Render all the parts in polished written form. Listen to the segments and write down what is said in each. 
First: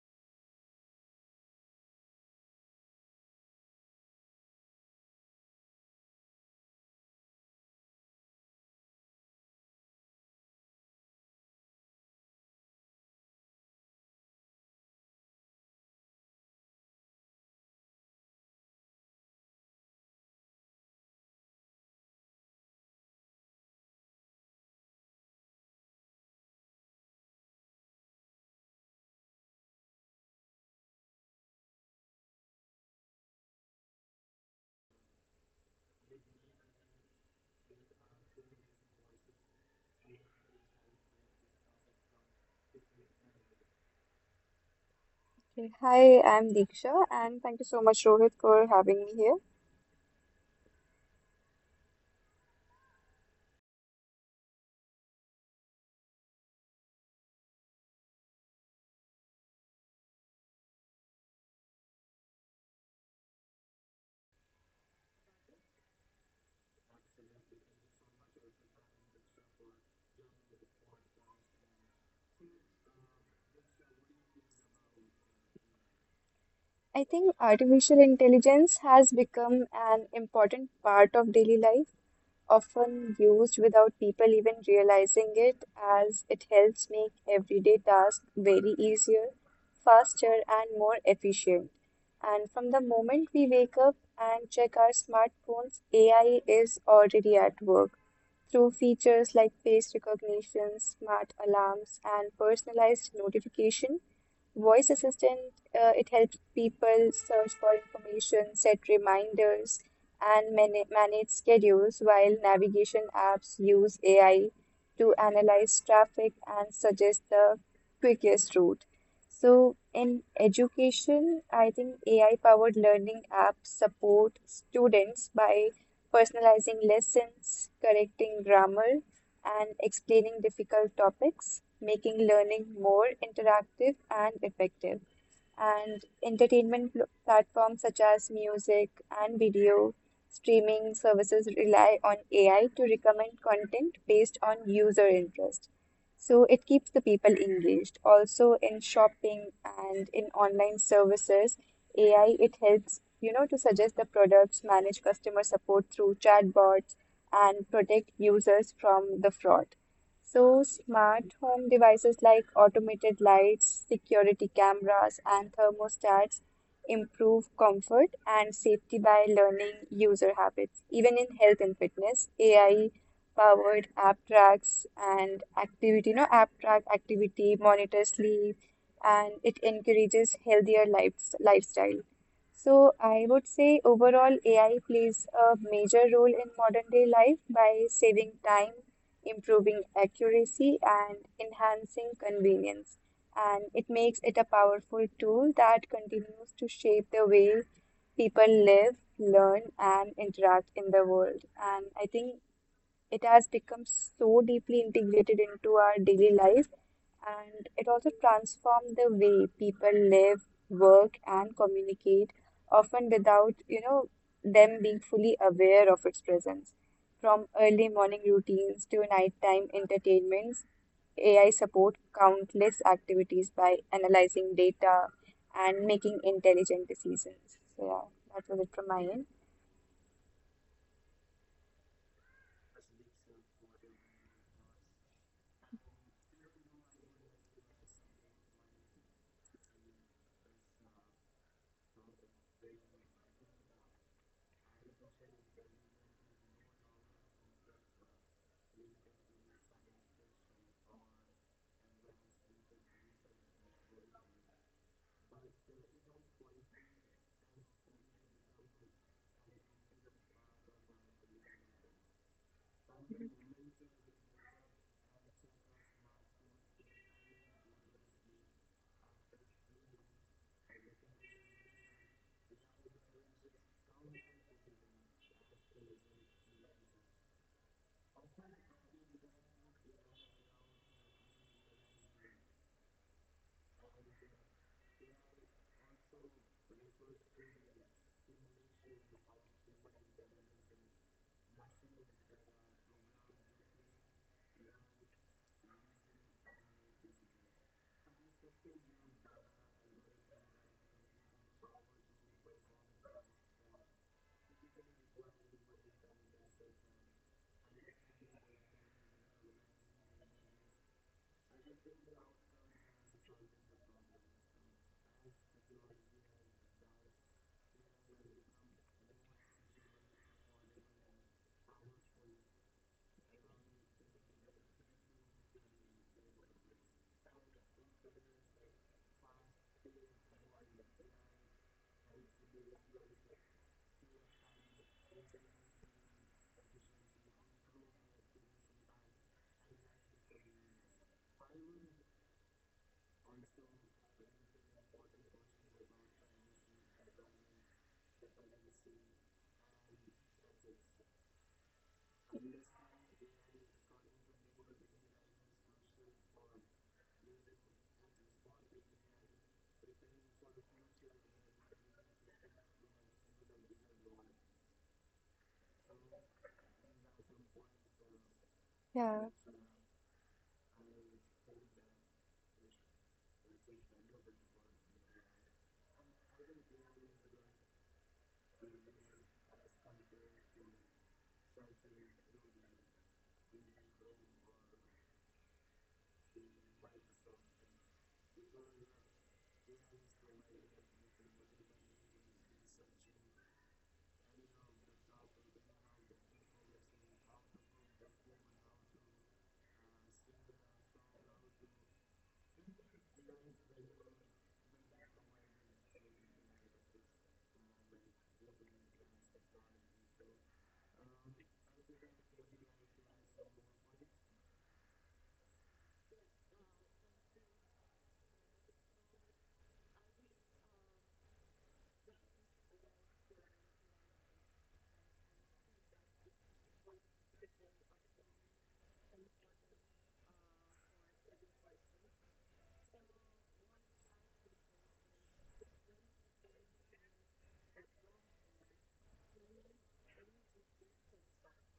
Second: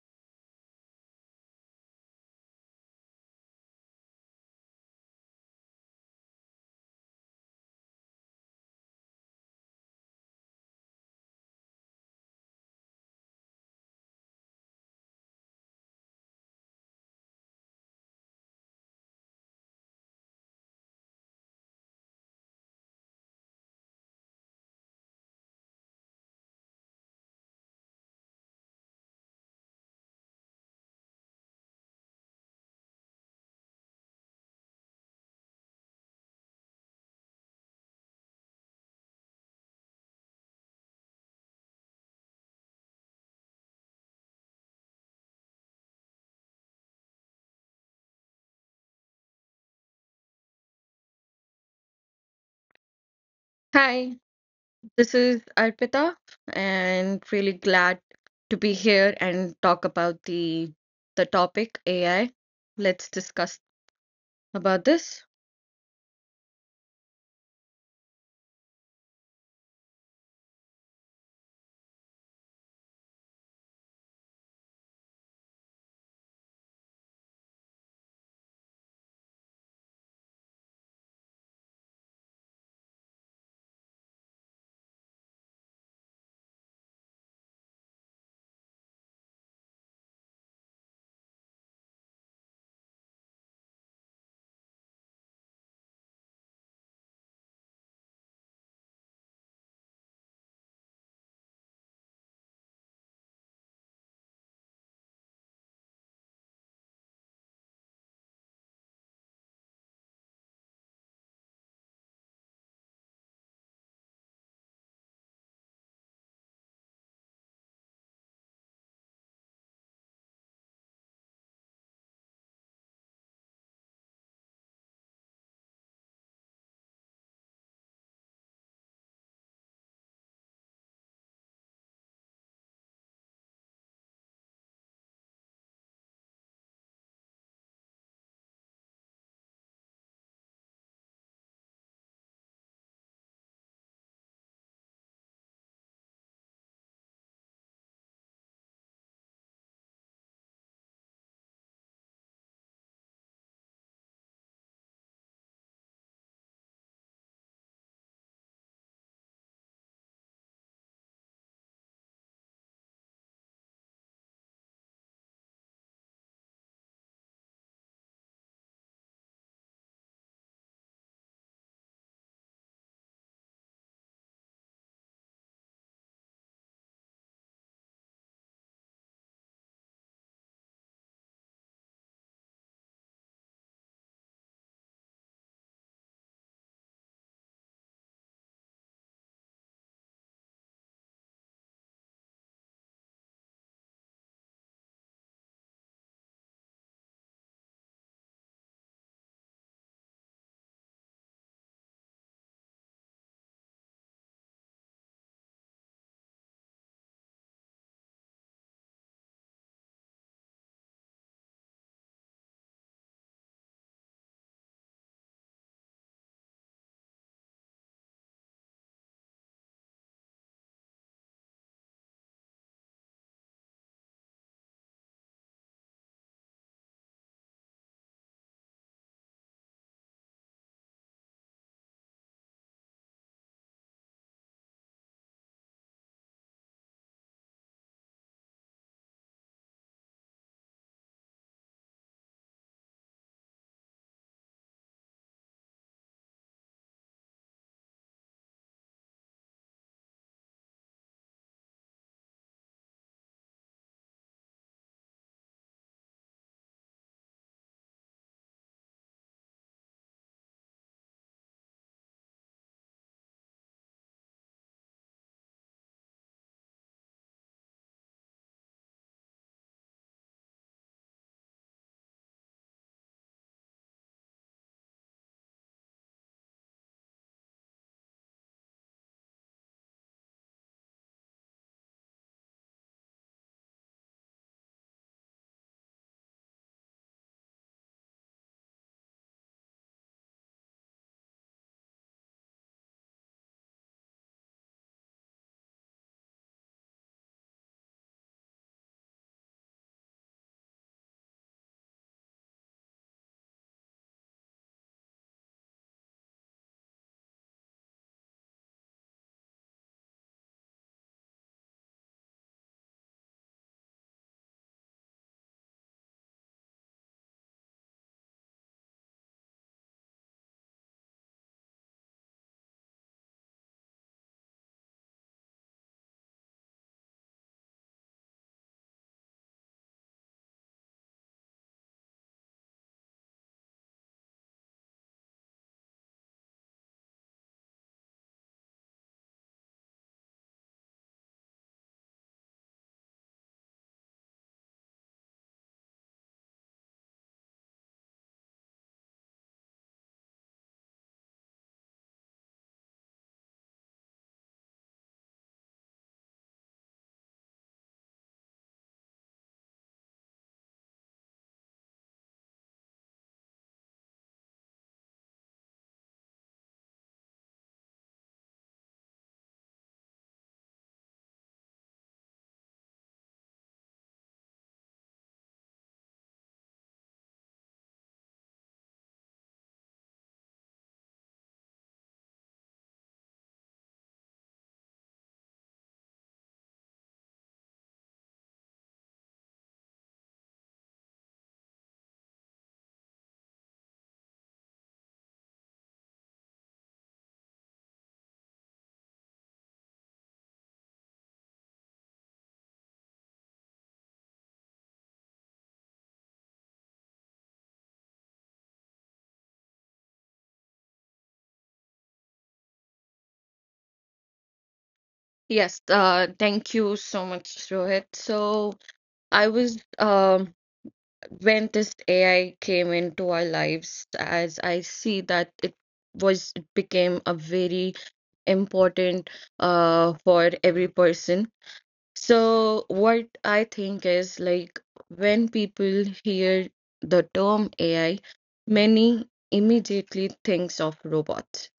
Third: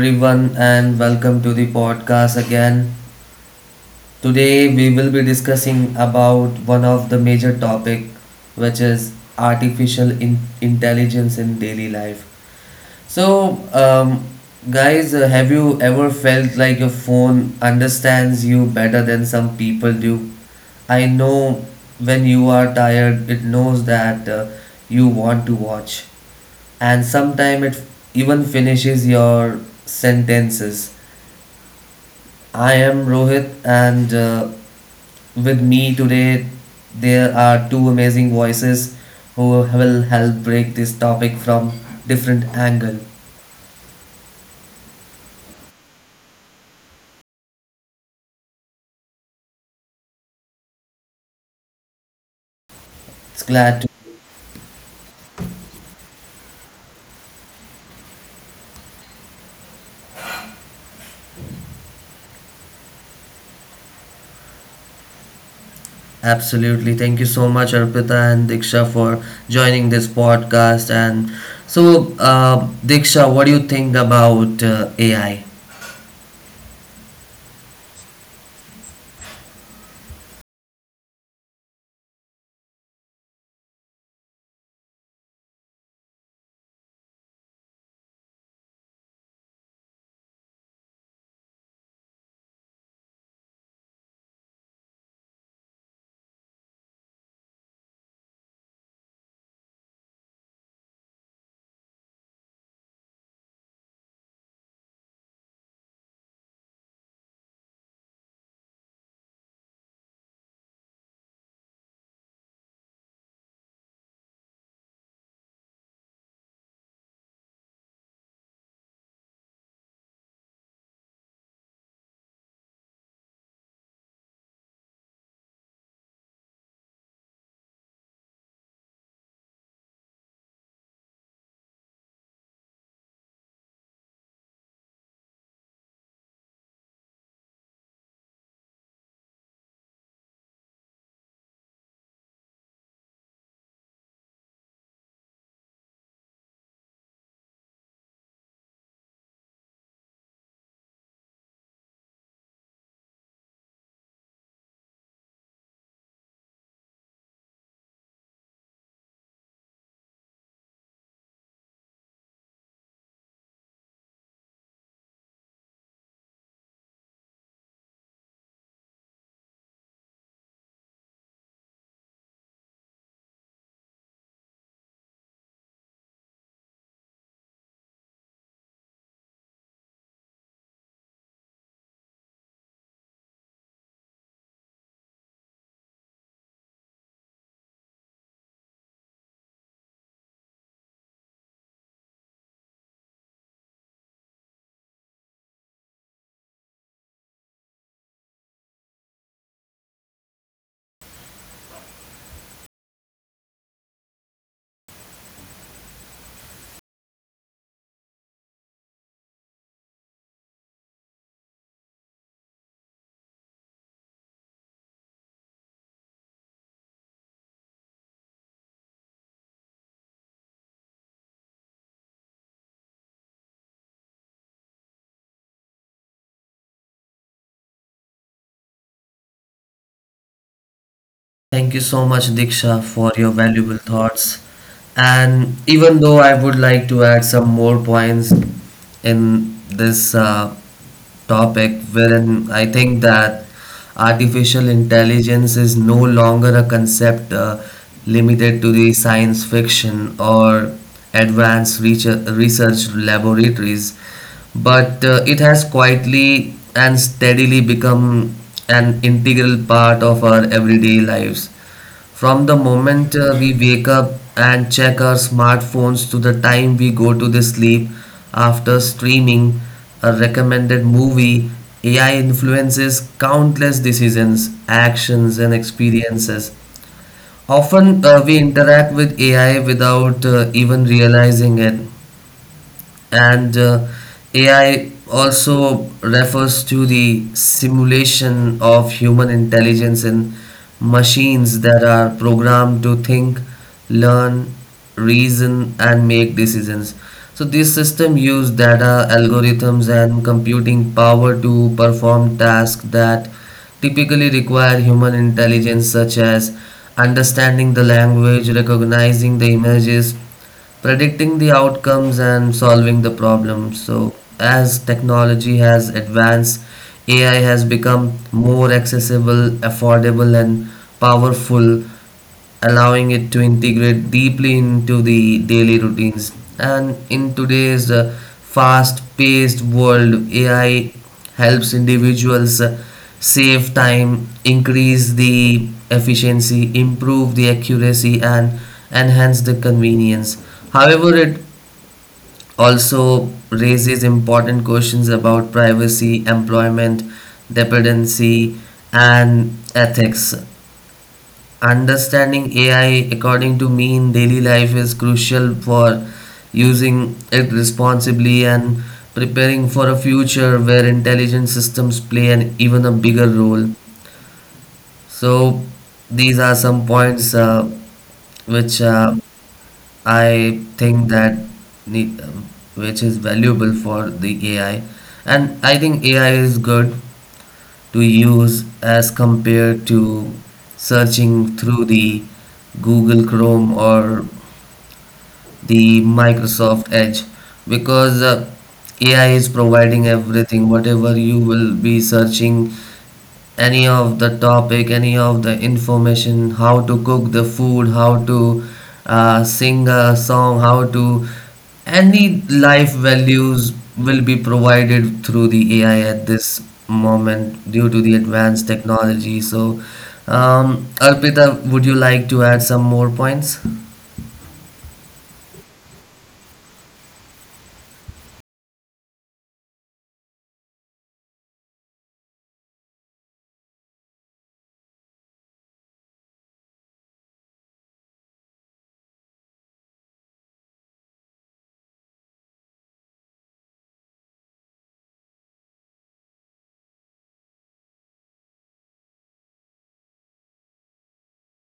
everyone, and welcome to the podcast again. Today, we will be discussing about one of the major topic, which is artificial intelligence in daily life. So, um, guys, have you ever felt like your phone understands you better than some people do? I know when you are tired, it knows that you want to watch, and sometimes it even finishes your sentences. I am Rohit, and with me today, there are two amazing voices who will help break this topic from different angle. Okay, hi, I'm Diksha, and thank you so much, Rohit, for having me here. It's glad to Hi, this is Arpita, and really glad to be here and talk about the topic AI. Let's discuss about this. absolutely. Thank you so much, Arpita and Diksha, for joining this podcast. And so, Diksha, what do you think about AI? I think artificial intelligence has become an important part of daily life, often used without people even realizing it, as it helps make everyday tasks very easier, faster, and more efficient. And from the moment we wake up and check our smartphones, AI is already at work. Through features like face recognition, smart alarms, and personalized notification, voice assistant, it helps people search for information, set reminders, and manage schedules, while navigation apps use AI to analyze traffic and suggest the quickest route. So in education, I think AI-powered learning apps support students by personalizing lessons, correcting grammar, and explaining difficult topics, making learning more interactive and effective. And entertainment platforms such as music and video streaming services rely on AI to recommend content based on user interest. So it keeps the people engaged. Also in shopping and in online services, AI it helps, to suggest the products, manage customer support through chatbots, and protect users from the fraud. So, smart home devices like automated lights, security cameras, and thermostats improve comfort and safety by learning user habits. Even in health and fitness, AI-powered app track activity, monitor sleep, and it encourages healthier lifestyle. So, I would say overall, AI plays a major role in modern day life by saving time, improving accuracy, and enhancing convenience. And it makes it a powerful tool that continues to shape the way people live, learn, and interact in the world. And I think it has become so deeply integrated into our daily life and it also transformed the way people live, work, and communicate, often without, them being fully aware of its presence. From early morning routines to nighttime entertainments, AI support countless activities by analyzing data and making intelligent decisions. So yeah, that was it from my end. Thank you so much, Diksha, for your valuable thoughts. And even though I would like to add some more points in this topic, wherein I think that artificial intelligence is no longer a concept limited to the science fiction or advanced research laboratories, but it has quietly and steadily become an integral part of our everyday lives. From the moment we wake up and check our smartphones to the time we go to the sleep after streaming a recommended movie, AI influences countless decisions, actions, and experiences. Often we interact with AI without even realizing it, and AI also refers to the simulation of human intelligence in machines that are programmed to think, learn, reason, and make decisions. So these systems use data, algorithms, and computing power to perform tasks that typically require human intelligence, such as understanding the language, recognizing the images, predicting the outcomes and solving the problems. So, as technology has advanced, AI has become more accessible, affordable, and powerful, allowing it to integrate deeply into the daily routines. And in today's fast paced world, AI helps individuals, save time, increase the efficiency, improve the accuracy, and enhance the convenience. However, it also raises important questions about privacy, employment, dependency, and ethics. Understanding AI according to me in daily life is crucial for using it responsibly and preparing for a future where intelligent systems play an even a bigger role. So these are some points which Yeah. I think that need, which is valuable for the AI, and I think AI is good to use as compared to searching through the Google Chrome or the Microsoft Edge because AI is providing everything whatever you will be searching any of the topic, any of the information, how to cook the food, how to sing a song, how to any life values will be provided through the AI at this moment due to the advanced technology. So, Arpita, would you like to add some more points? Yes, thank you so much, Rohit. So I was when this AI came into our lives, as I see that it was it became a very important for every person. So, what I think is like when people hear the term AI, many immediately thinks of robots,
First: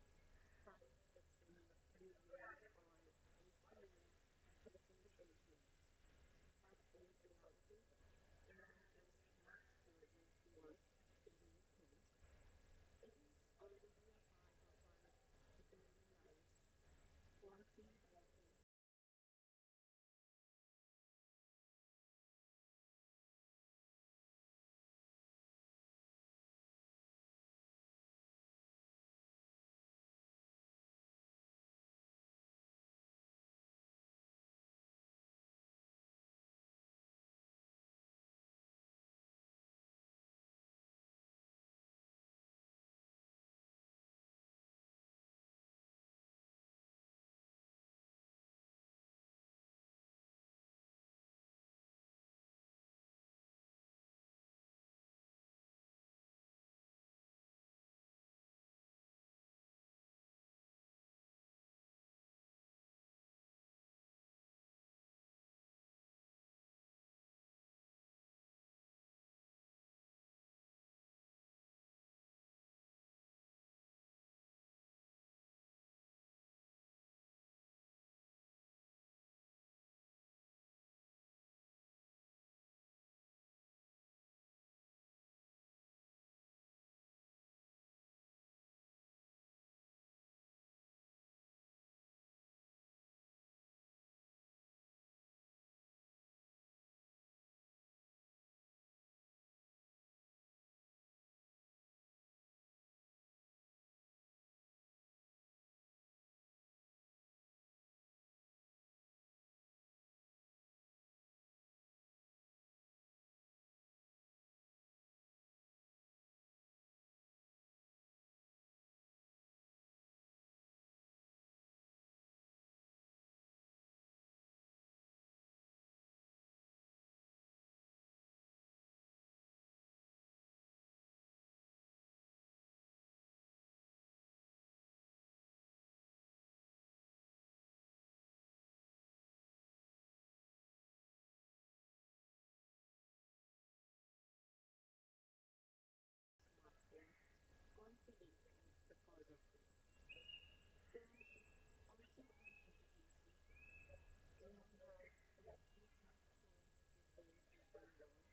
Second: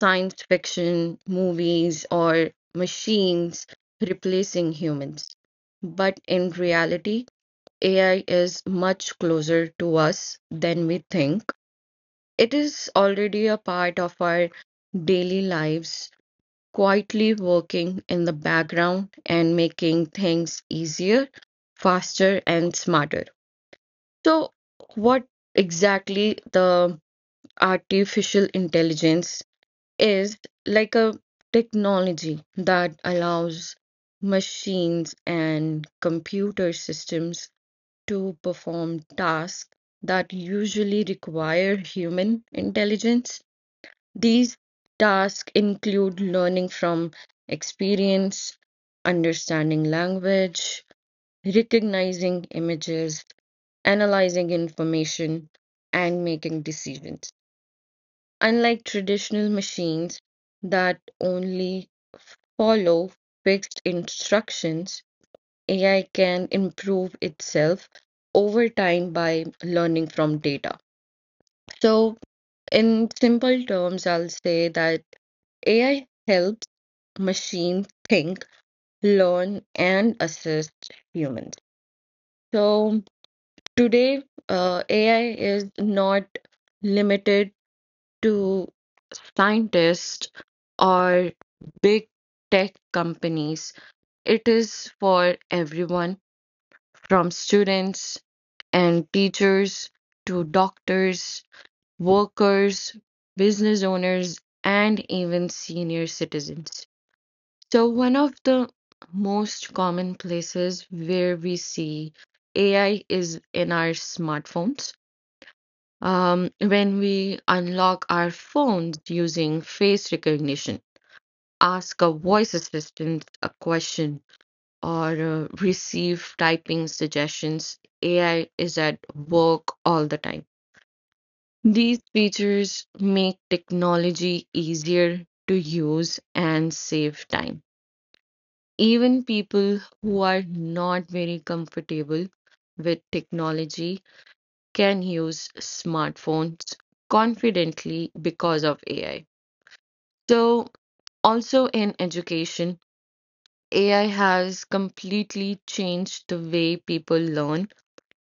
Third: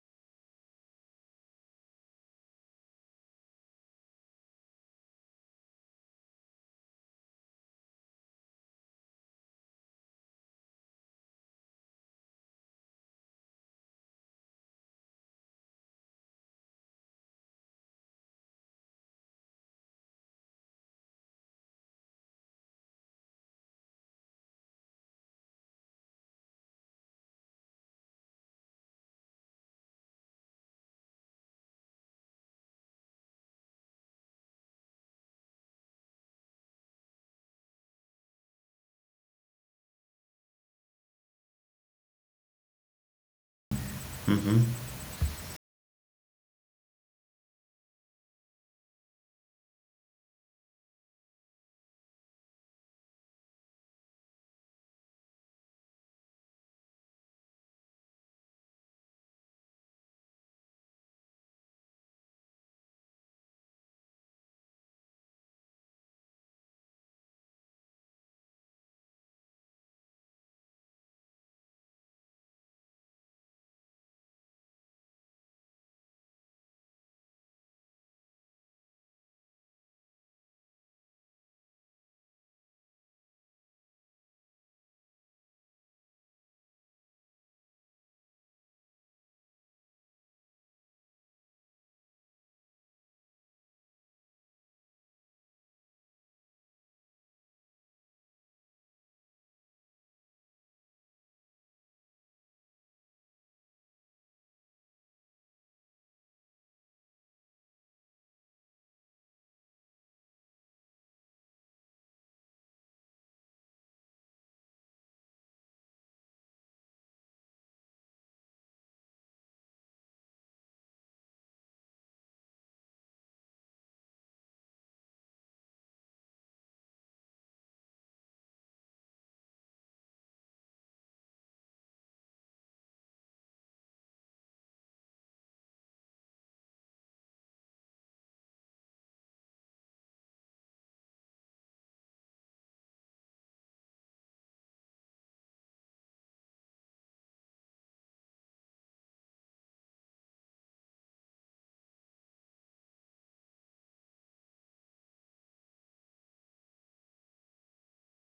science fiction, movies, or machines replacing humans. But in reality, AI is much closer to us than we think. It is already a part of our daily lives, quietly working in the background and making things easier, faster, and smarter. So, what exactly the artificial intelligence is, like a technology that allows machines and computer systems to perform tasks that usually require human intelligence. These tasks include learning from experience, understanding language, recognizing images, analyzing information, and making decisions. Unlike traditional machines that only follow fixed instructions, AI can improve itself over time by learning from data. So, in simple terms, I'll say that AI helps machines think, learn, and assist humans. So today, AI is not limited to scientists or big tech companies. It is for everyone, from students and teachers to doctors, workers, business owners, and even senior citizens. So, one of the most common places where we see AI is in our smartphones. When we unlock our phones using face recognition, ask a voice assistant a question, or receive typing suggestions, AI is at work all the time. These features make technology easier to use and save time. Even people who are not very comfortable with technology can use smartphones confidently because of AI. So, also in education, AI has completely changed the way people learn.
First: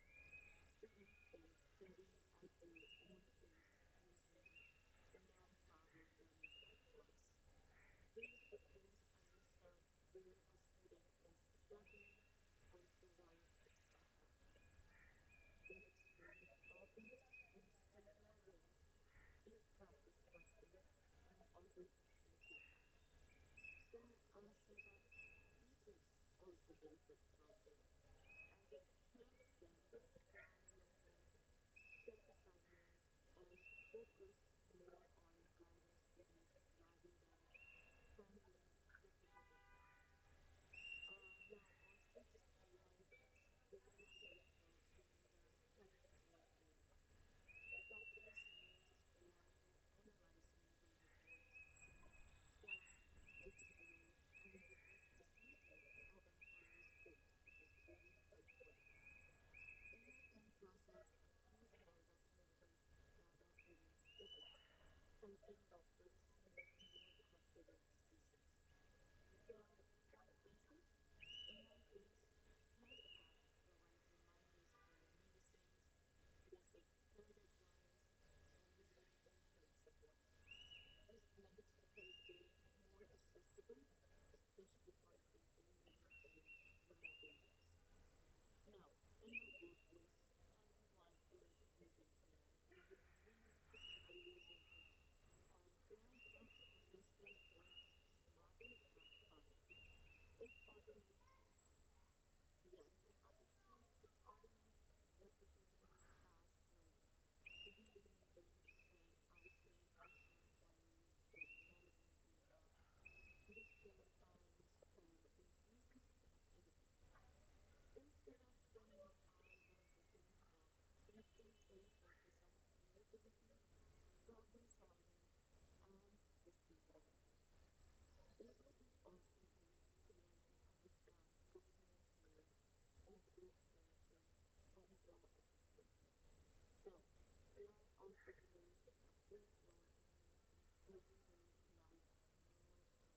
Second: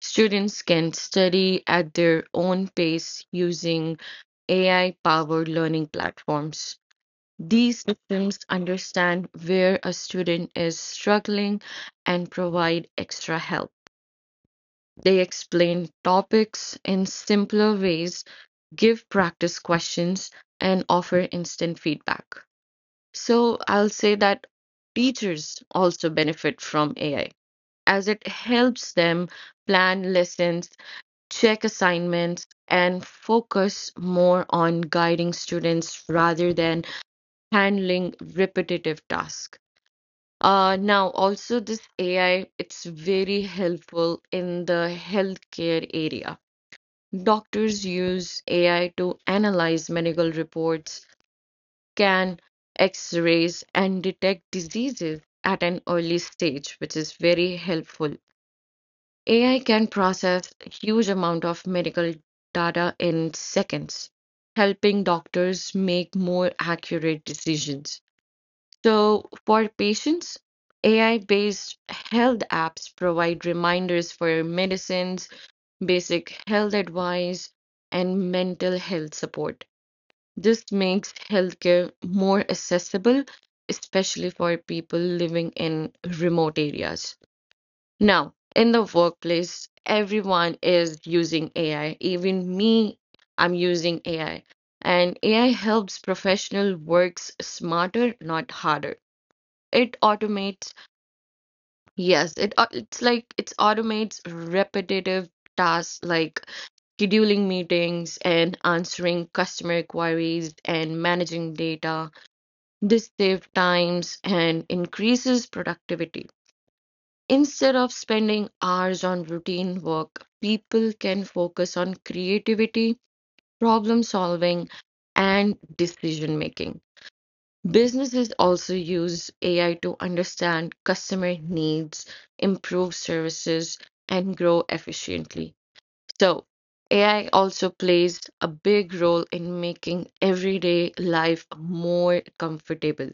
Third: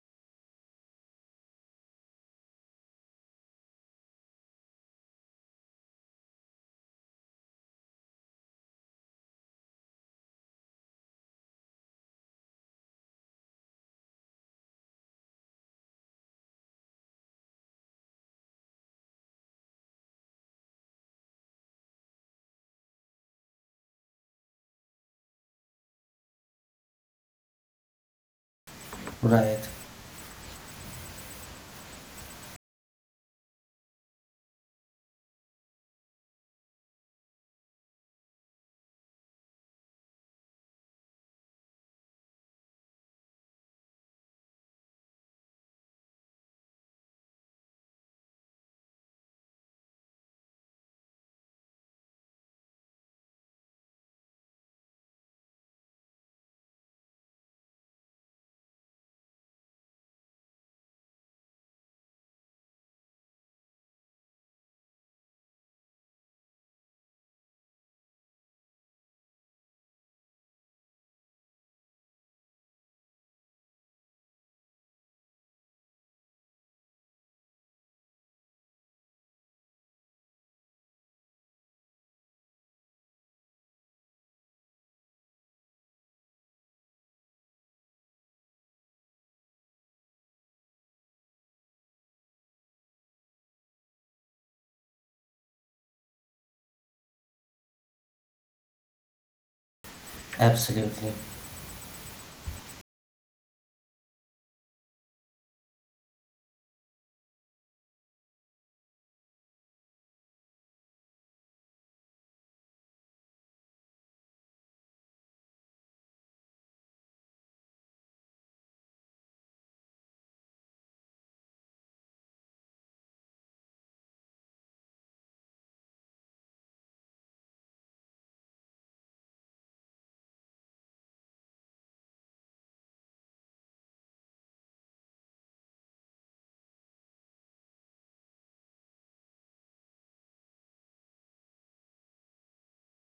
Students can study at their own pace using AI-powered learning platforms. These systems understand where a student is struggling and provide extra help. They explain topics in simpler ways, give practice questions, and offer instant feedback. So I'll say that teachers also benefit from AI, as it helps them Right, plan lessons, check assignments, and focus more on guiding students rather than handling repetitive tasks. Now, also, this AI, it's very helpful in the healthcare area. Doctors use AI to analyze medical reports, scan x-rays, and detect diseases at an early stage, which is very helpful. AI can process huge amount of medical data in seconds, helping doctors make more accurate decisions. So for patients, AI-based health apps provide reminders for medicines, basic health advice, and mental health support. This makes healthcare more accessible, especially for people living in remote areas. Now, in the workplace, everyone is using AI. Even me, I'm using AI. And AI helps professional works smarter, not harder. It automates, absolutely, yes, it's like it automates repetitive tasks like scheduling meetings and answering customer queries and managing data. This saves times and increases productivity. Instead of spending hours on routine work, people can focus on creativity, problem solving, and decision making. Businesses also use AI to understand customer needs, improve services, and grow efficiently. So, AI also plays a big role in making everyday life more comfortable.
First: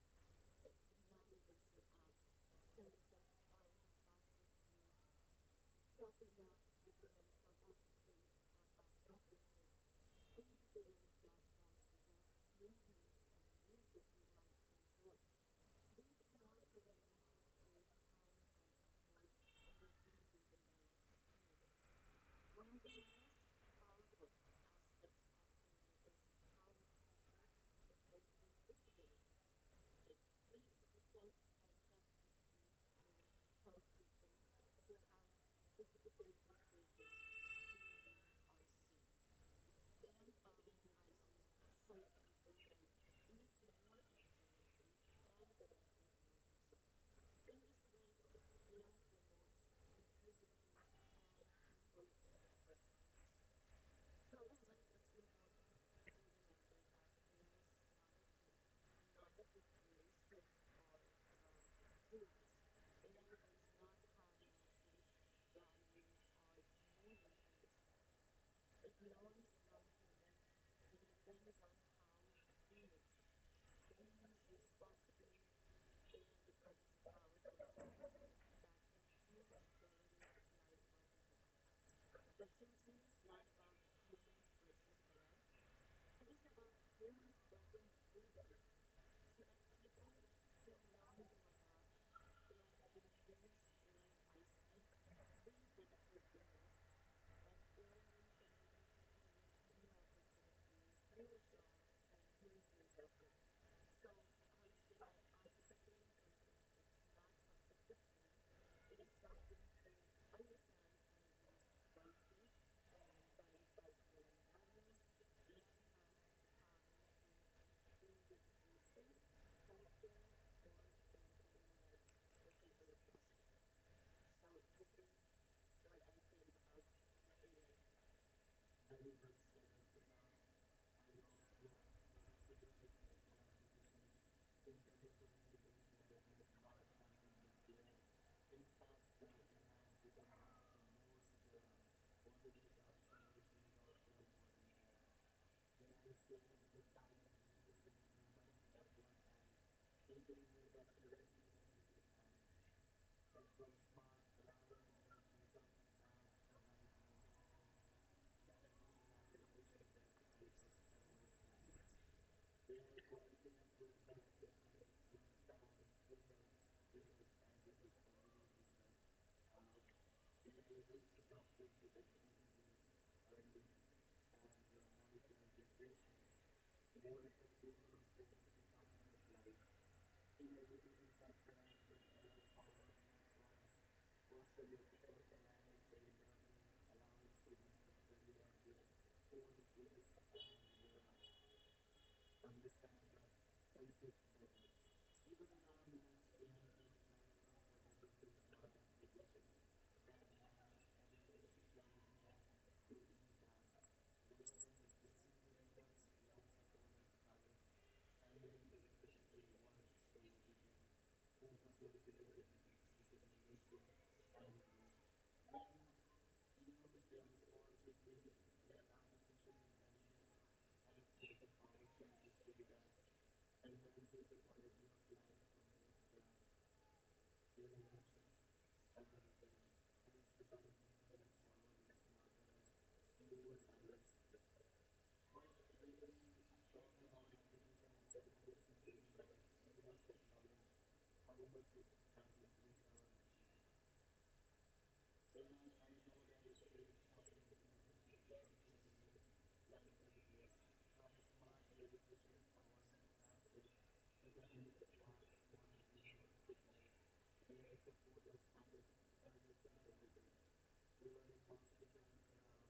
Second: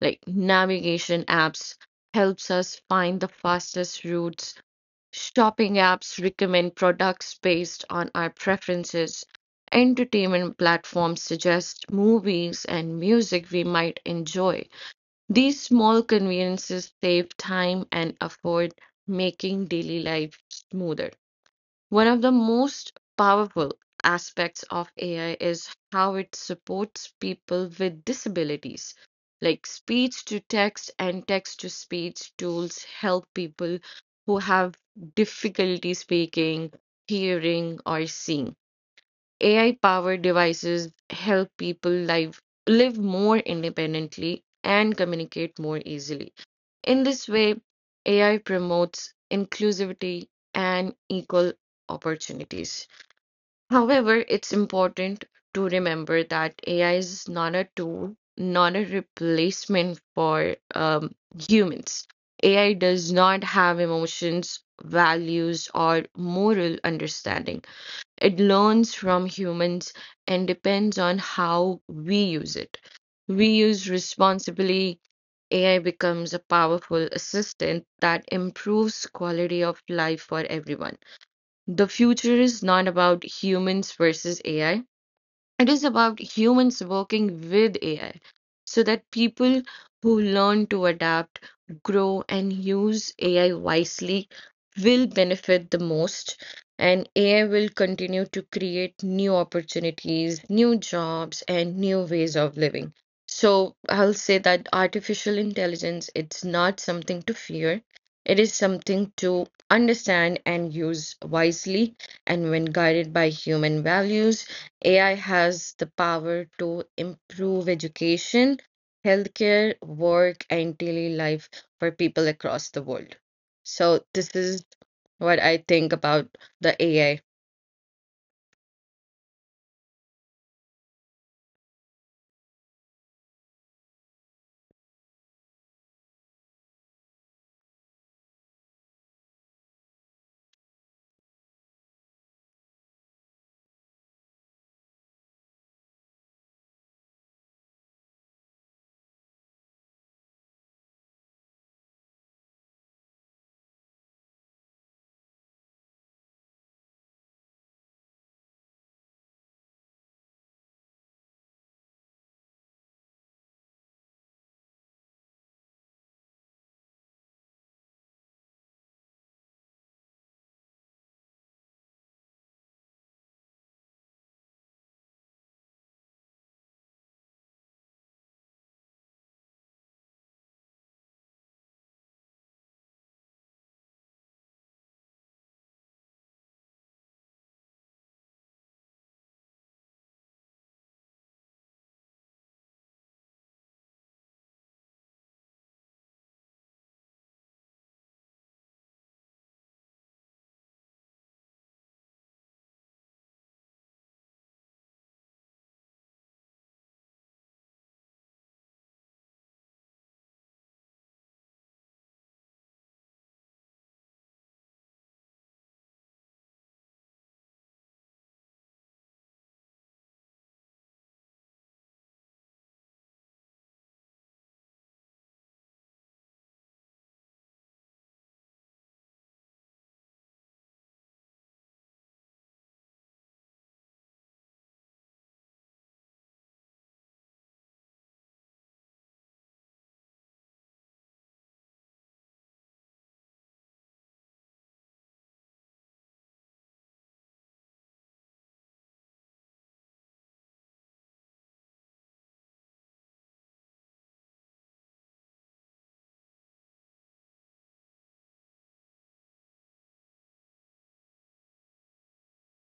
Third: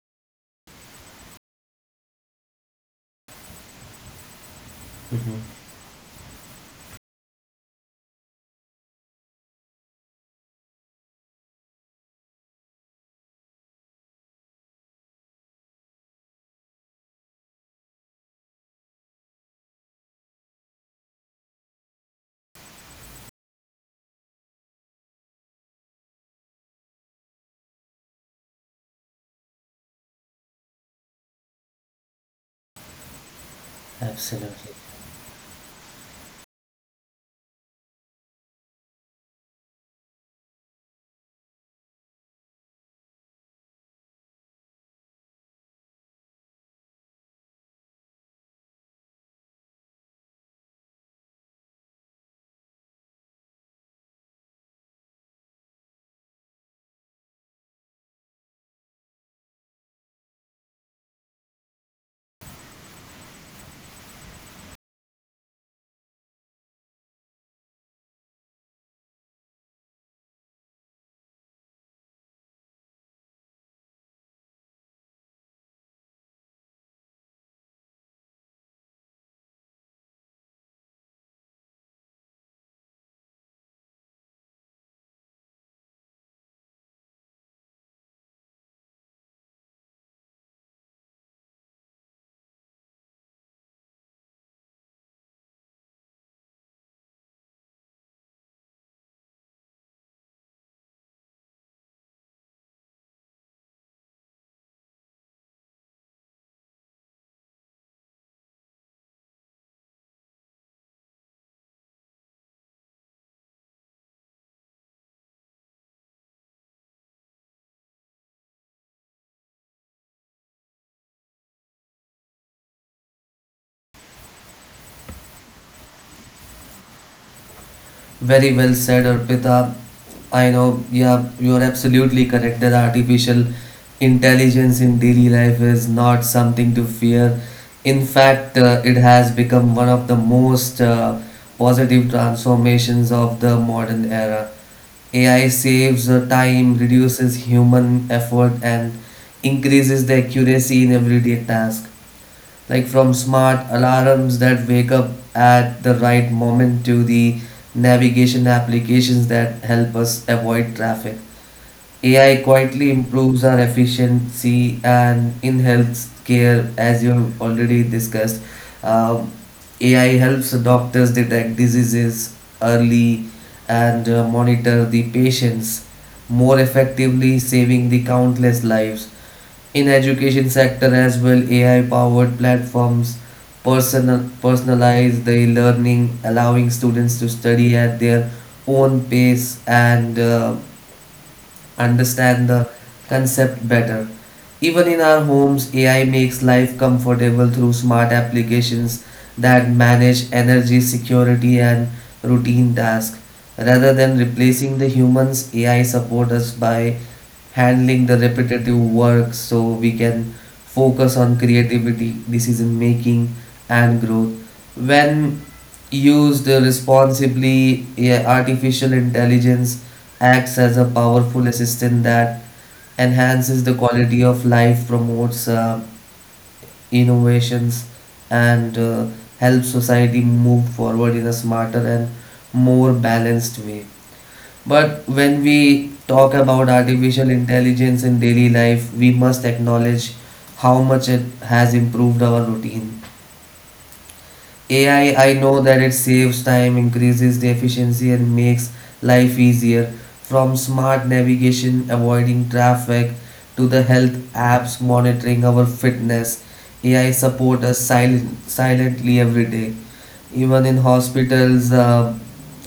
Like navigation apps helps us find the fastest routes. Shopping apps recommend products based on our preferences. Entertainment platforms suggest movies and music we might enjoy. These small conveniences save time and afford, making daily life smoother. One of the most powerful aspects of AI is how it supports people with disabilities. Like speech to text and text to speech tools help people who have absolutely. difficulty speaking, hearing, or seeing. AI-powered devices help people live more independently and communicate more easily. In this way, AI promotes inclusivity and equal opportunities. However, it's important to remember that AI is not a tool, not a replacement for humans. AI does not have emotions, values, or moral understanding. It learns from humans and depends on how we use it. We use responsibly, AI becomes a powerful assistant that improves quality of life for everyone. The future is not about humans versus AI. It is about humans working with AI, so that people who learn to adapt, grow, and use AI wisely will benefit the most. And AI will continue to create new opportunities, new jobs, and new ways of living. So I'll say that artificial intelligence, it's not something to fear. It is something to understand and use wisely, and when guided by human values, AI has the power to improve education, healthcare, work, and daily life for people across the world. So, this is what I think about the AI. Very well said, Arpita. I know, yeah, you're absolutely correct that artificial intelligence in daily life is not something to fear. In fact, it has become one of the most positive transformations of the modern era. AI saves time, reduces human effort, and increases the accuracy in everyday tasks like from smart alarms that wake up at the right moment to the navigation applications that help us avoid traffic. AI quietly improves our efficiency, and in healthcare, as you already discussed, Um, AI helps doctors detect diseases early and monitor the patients more effectively, saving the countless lives in education sector as well. AI powered platforms personalize the learning, allowing students to study at their own pace and understand the concept better. Even in our homes, AI makes life comfortable through smart applications that manage energy, security and routine tasks. Rather than replacing the humans, AI support us by handling the repetitive work so we can focus on creativity, decision making, and growth. When used responsibly, yeah, artificial intelligence acts as a powerful assistant that enhances the quality of life, promotes innovations, and helps society move forward in a smarter and more balanced way. But when we talk about artificial intelligence in daily life, we must acknowledge how much it has improved our routine. AI, I know that it saves time, increases the efficiency, and makes life easier. From smart navigation, avoiding traffic, to the health apps monitoring our fitness, AI support us silently every day, even in hospitals,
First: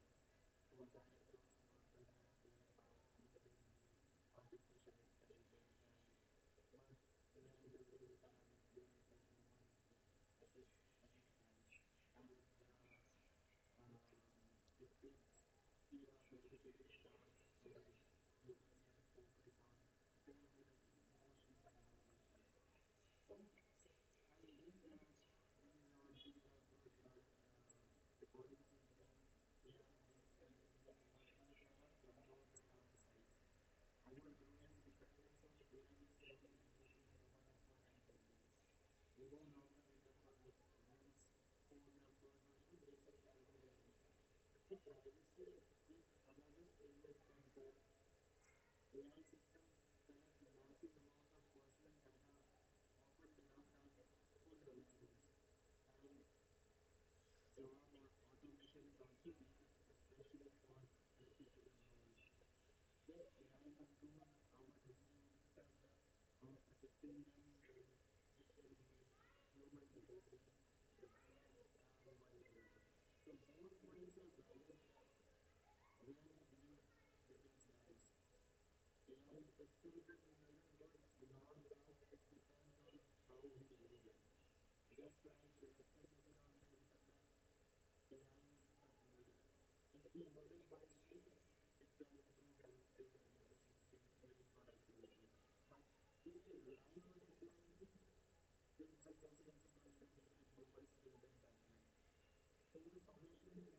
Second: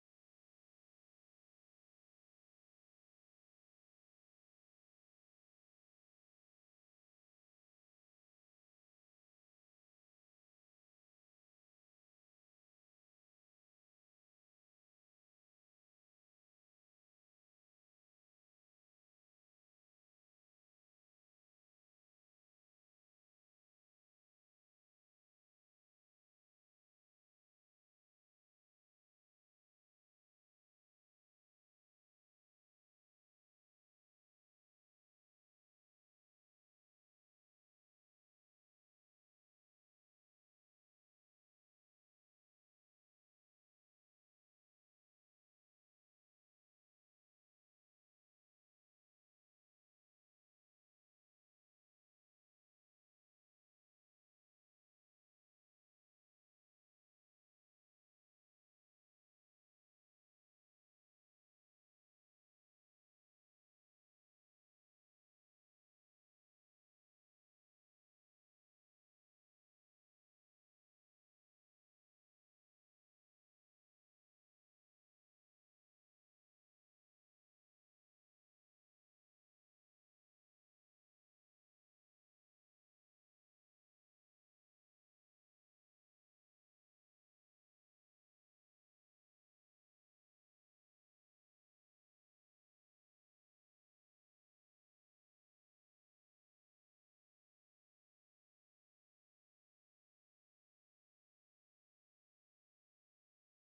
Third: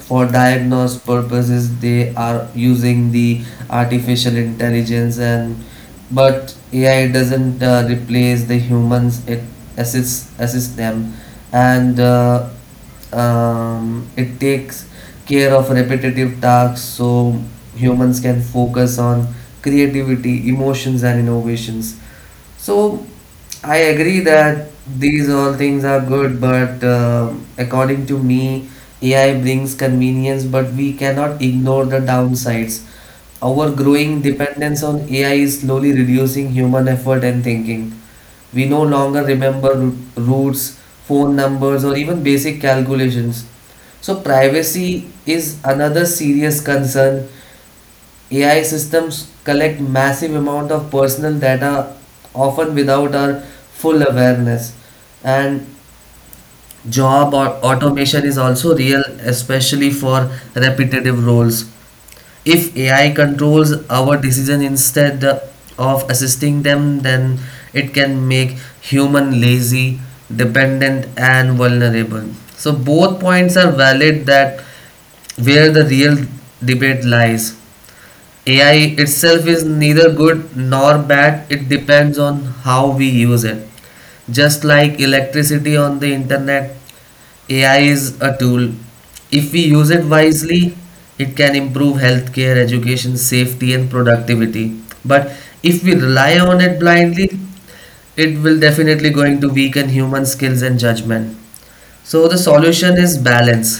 for diagnose purposes they are using the artificial intelligence. And but AI doesn't replace the humans, it assists them, and it takes care of repetitive tasks so humans can focus on creativity, emotions and innovations. So I agree that these all things are good, but according to me, AI brings convenience, but we cannot ignore the downsides. Our growing dependence on AI is slowly reducing human effort and thinking. We no longer remember routes, phone numbers, or even basic calculations. So, privacy is another serious concern. AI systems collect massive amount of personal data often without our full awareness, and job or automation is also real, especially for repetitive roles. If AI controls our decision instead of assisting them, then it can make human lazy, dependent and vulnerable. So both points are valid, that where the real debate lies. AI itself is neither good nor bad, it depends on how we use it. Just like electricity on the internet, AI is a tool. If we use it wisely, it can improve healthcare, education, safety, and productivity. But if we rely on it blindly, it will definitely going to weaken human skills and judgment. So the solution is balance.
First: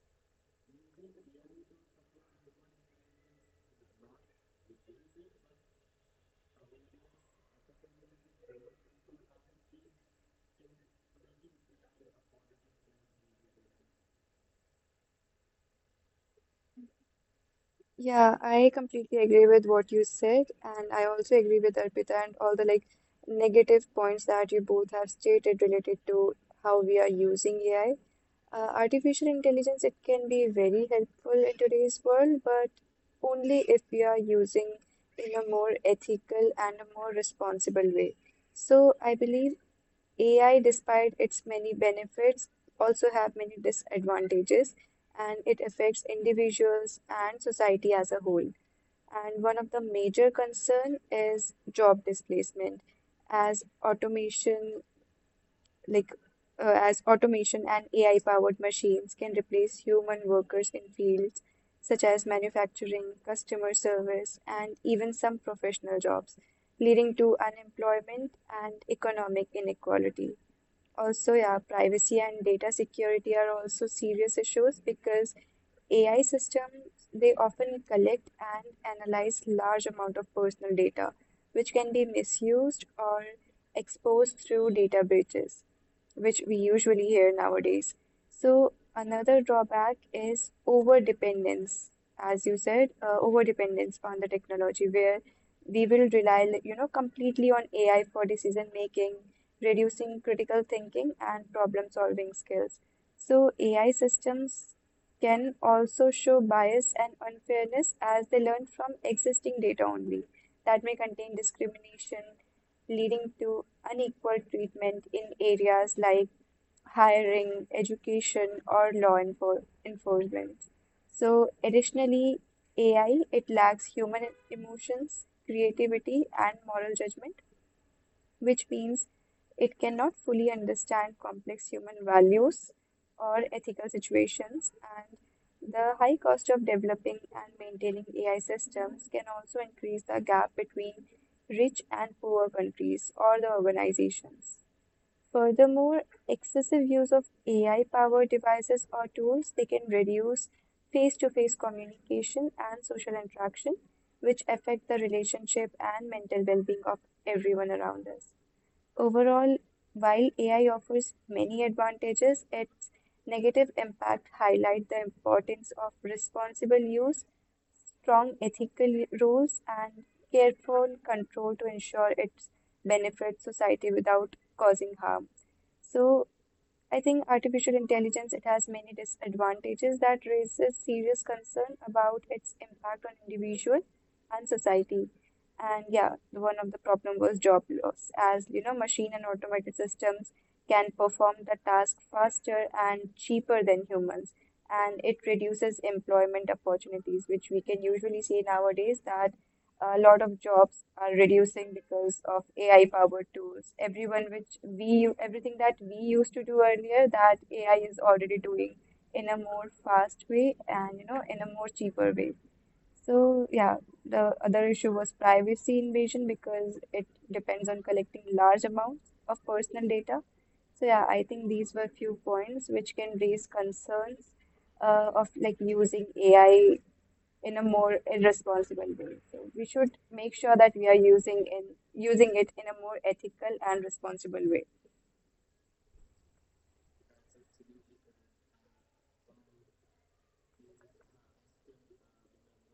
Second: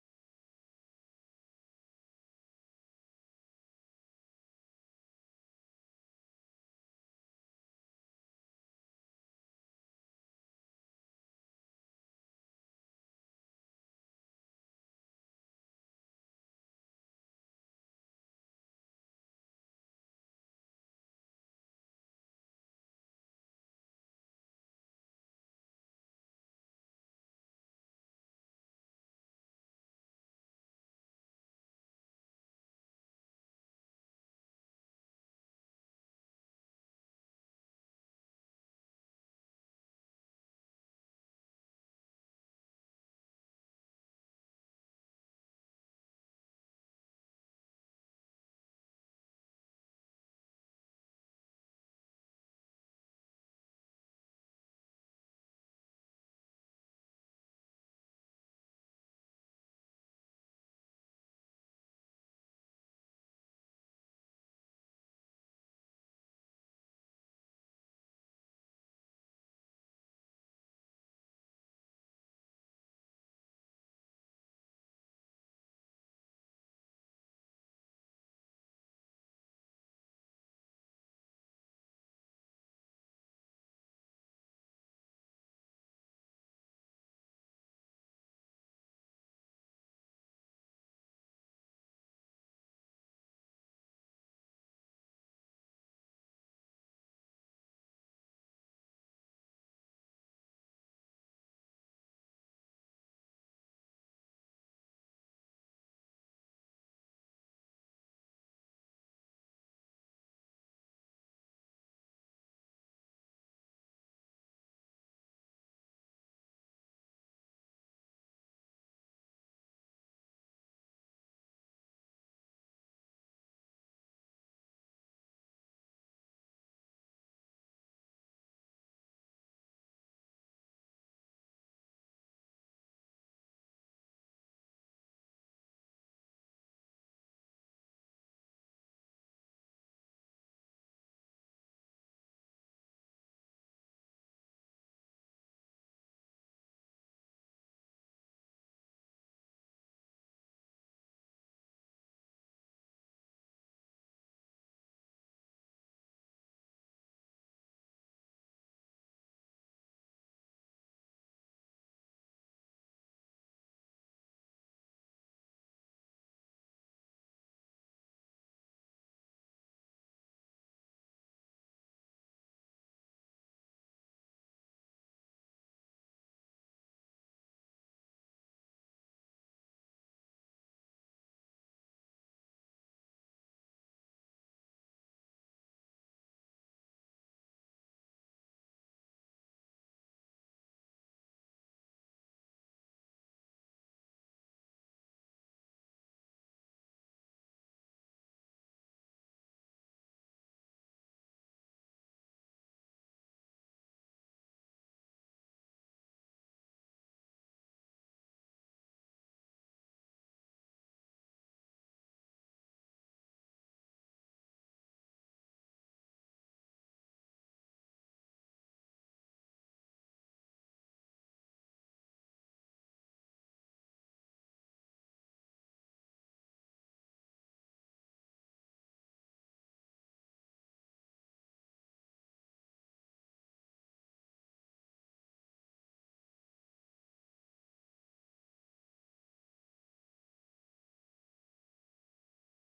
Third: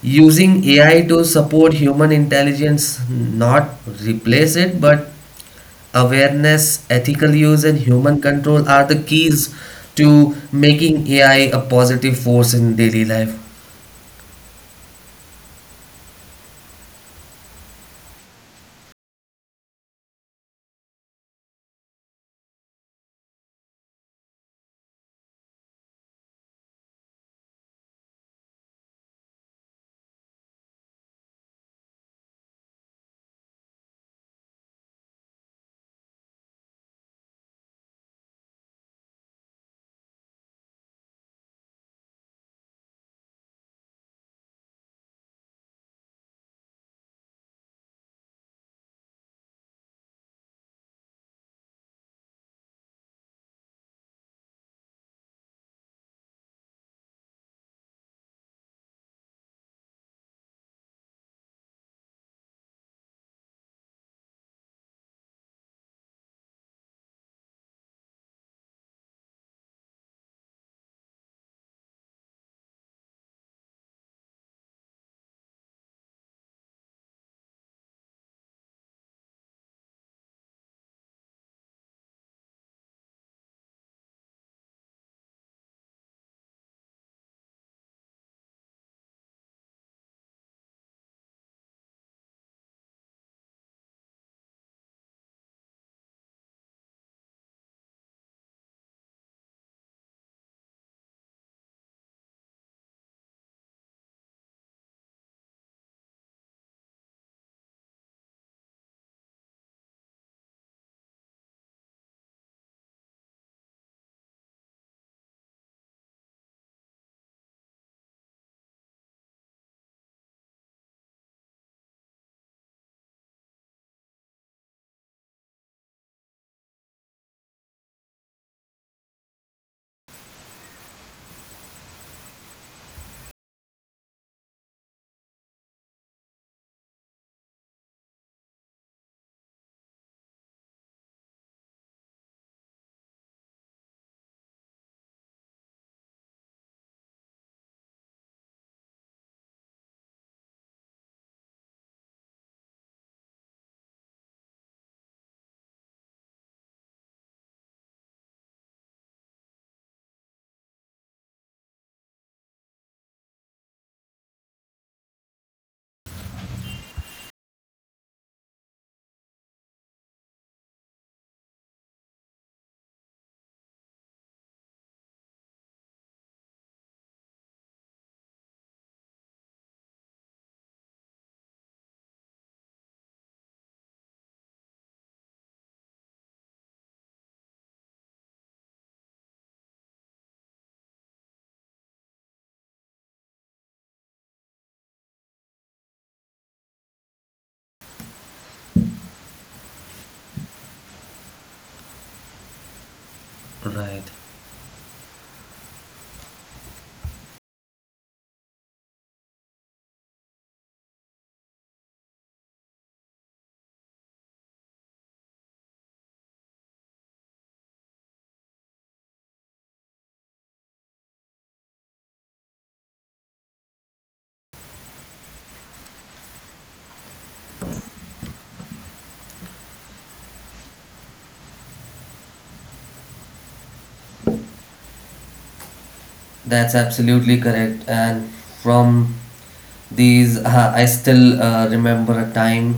Using AI to support human intelligence, not replace it, but awareness, ethical use, and human control are the keys to making AI a positive force in daily life. Yeah, I completely agree with what you said, and I also agree with Arpita and all the like negative points that you both have stated related to how we are using AI. Artificial intelligence, it can be very helpful in today's world, but only if we are using in a more ethical and a more responsible way. So I believe AI, despite its many benefits, also have many disadvantages, and it affects individuals and society as a whole. And one of the major concern is job displacement as automation like as automation and AI powered machines can replace human workers in fields such as manufacturing, customer service, and even some professional jobs, leading to unemployment and economic inequality. Also, yeah, privacy and data security are also serious issues because AI systems they often collect and analyze large amount of personal data, which can be misused or exposed through data breaches, which we usually hear nowadays. So another drawback is over dependence, as you said, over dependence on the technology, where we will rely, completely on AI for decision making, reducing critical thinking and problem solving skills. So, AI systems can also show bias and unfairness as they learn from existing data only that may contain discrimination, leading to unequal treatment in areas like hiring, education, or law enforcement. So, additionally, AI, it lacks human emotions, creativity, and moral judgment, which means it cannot fully understand complex human values or ethical situations. And the high cost of developing and maintaining AI systems can also increase the gap between rich and poor countries or the organizations. Furthermore, excessive use of AI-powered devices or tools, they can reduce face-to-face communication and social interaction, which affect the relationship and mental well-being of everyone around us. Overall, while AI offers many advantages, its negative impact highlight the importance of responsible use, strong ethical rules, and careful control to ensure it benefits society without causing harm. So, I think artificial intelligence, it has many disadvantages that raises serious concern about its impact on individual and society. And yeah, one of the problem was job loss, as you know, machine and automated systems can perform the task faster and cheaper than humans, and it reduces employment opportunities, which we can usually see nowadays that a lot of jobs are reducing because of AI powered tools. Right. Everyone which we everything that we used to do earlier that AI is already doing in a more fast way and you know in a more cheaper way. So yeah, the other issue was privacy invasion because it depends on collecting large amounts of personal data. So yeah, I think these were few points which can raise concerns of like using AI in a more irresponsible way. So we should make sure that we are using in using it in a more ethical and responsible way. That's absolutely correct. And from these, I still remember a time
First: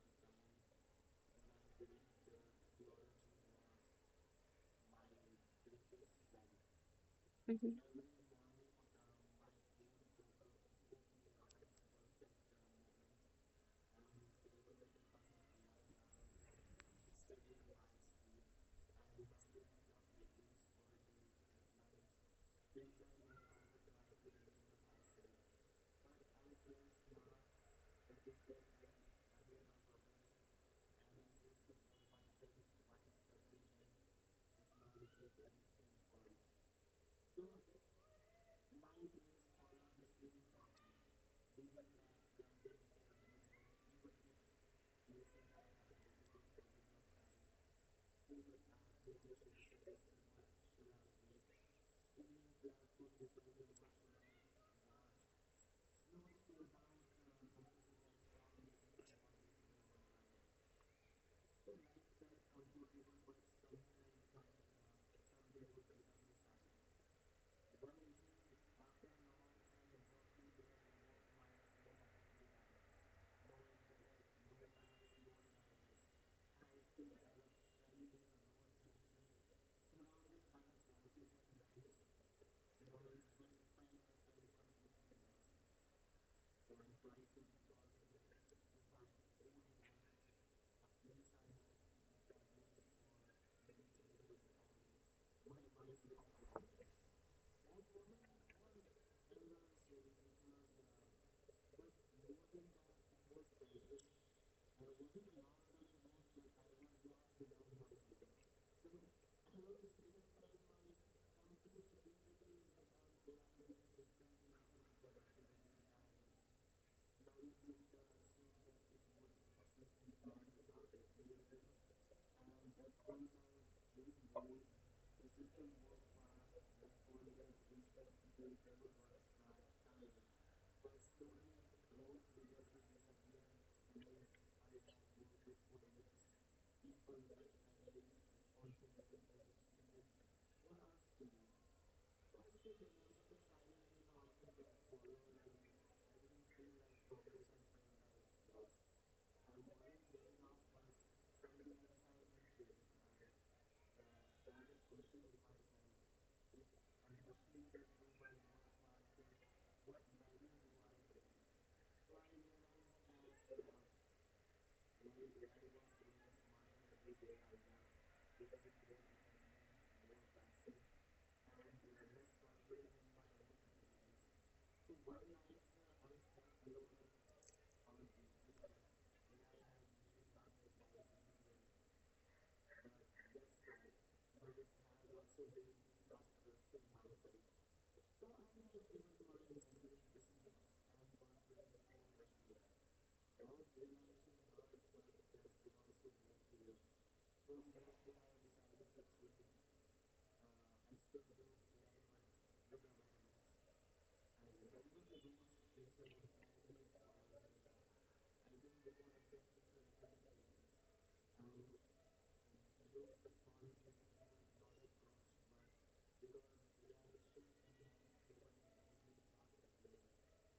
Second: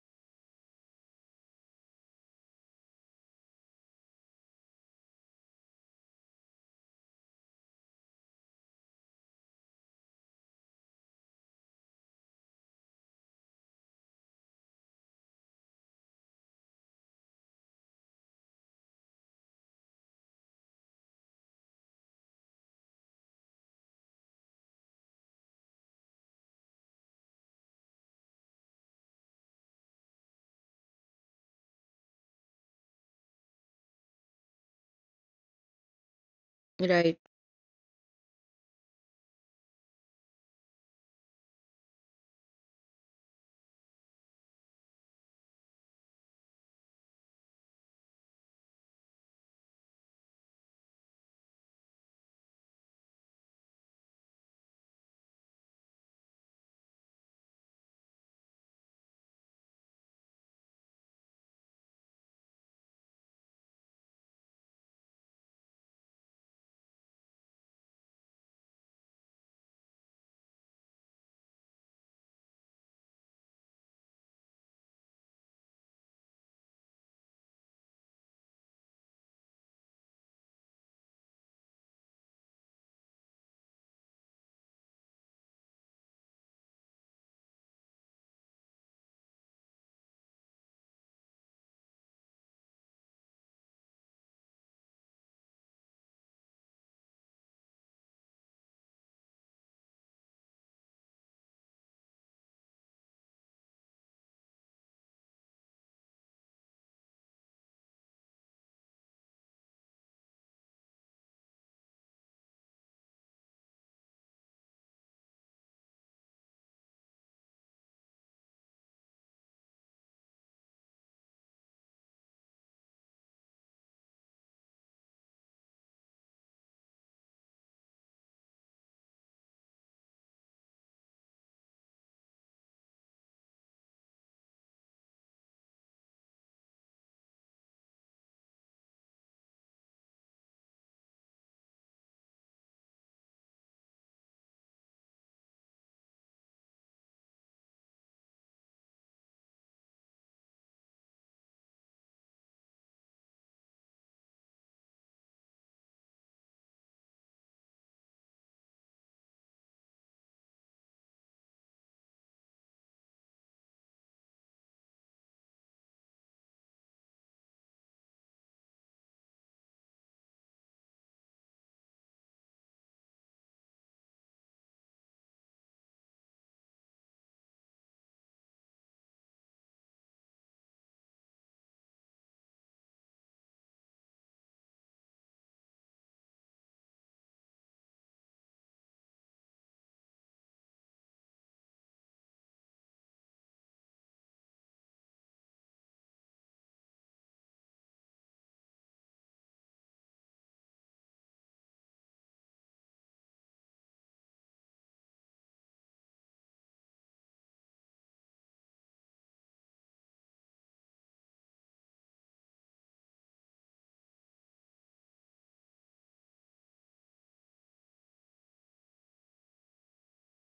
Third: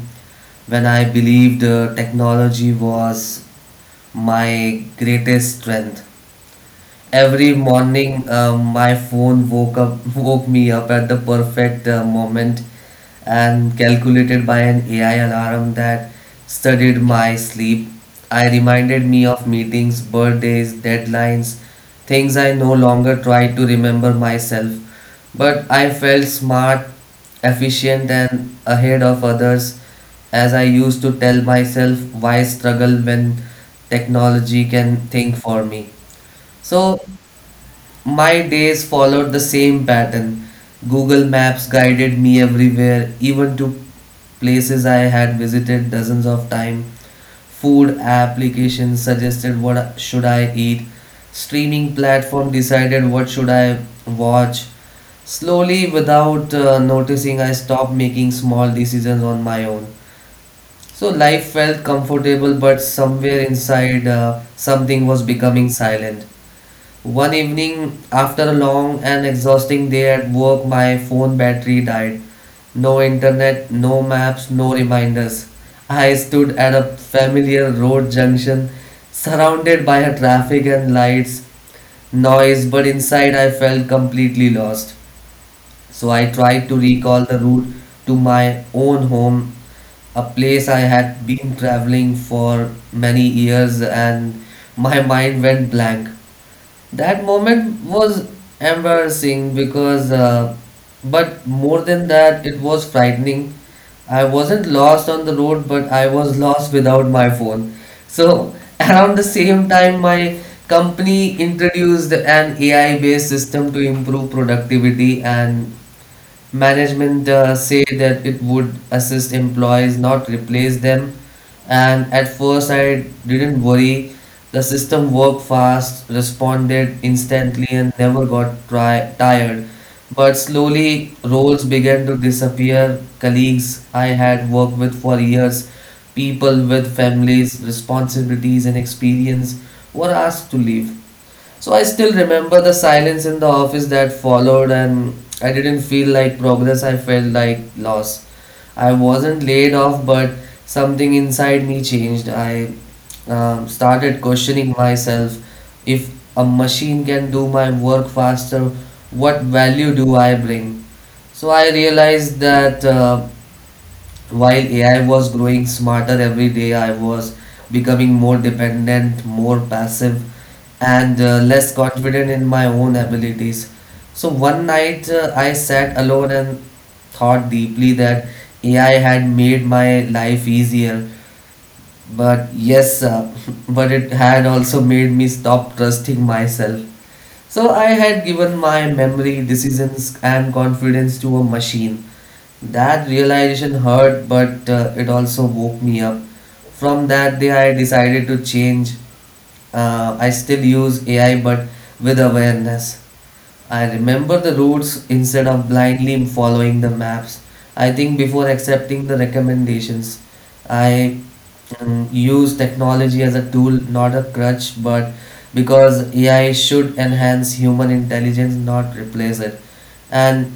when I believed technology was my greatest strength. Every Mhm. morning, my phone woke me up at the perfect moment, and calculated by an AI alarm that studied my sleep. I reminded me of meetings, birthdays, deadlines, things I no longer tried to remember myself. But I felt smart, efficient, and ahead of others, as I used to tell myself, why struggle when technology can think for me? So Right. my days followed the same pattern. Google Maps guided me everywhere, even to places I had visited dozens of times. Food applications suggested what should I eat. Streaming platform decided what should I watch. Slowly, without noticing, I stopped making small decisions on my own. So life felt comfortable, but somewhere inside, something was becoming silent. One evening, after a long and exhausting day at work, my phone battery died. No internet, no maps, no reminders. I stood at a familiar road junction, surrounded by a traffic and lights, noise, but inside I felt completely lost. So I tried to recall the route to my own home, a place I had been traveling for many years, and my mind went blank. That moment was embarrassing because, but more than that, it was frightening. I wasn't lost on the road, but I was lost without my phone. So, around the same time, my company introduced an AI based system to improve productivity. And management say that it would assist employees, not replace them. And at first, I didn't worry. The system worked fast, responded instantly, and never got tired. But slowly, roles began to disappear. Colleagues I had worked with for years, people with families, responsibilities, and experience were asked to leave. So I still remember the silence in the office that followed, and I didn't feel like progress, I felt like loss. I wasn't laid off, but something inside me changed. I started questioning myself, if a machine can do my work faster, what value do I bring? So I realized that while AI was growing smarter every day, I was becoming more dependent, more passive, and less confident in my own abilities. So one night I sat alone and thought deeply that AI had made my life easier, but yes, but it had also made me stop trusting myself. So I had given my memory, decisions, and confidence to a machine. That realization hurt, but it also woke me up. From that day, I decided to change. I still use AI, but with awareness. I remember the routes instead of blindly following the maps. I think before accepting the recommendations, I use technology as a tool, not a crutch, but because AI should enhance human intelligence, not replace it. And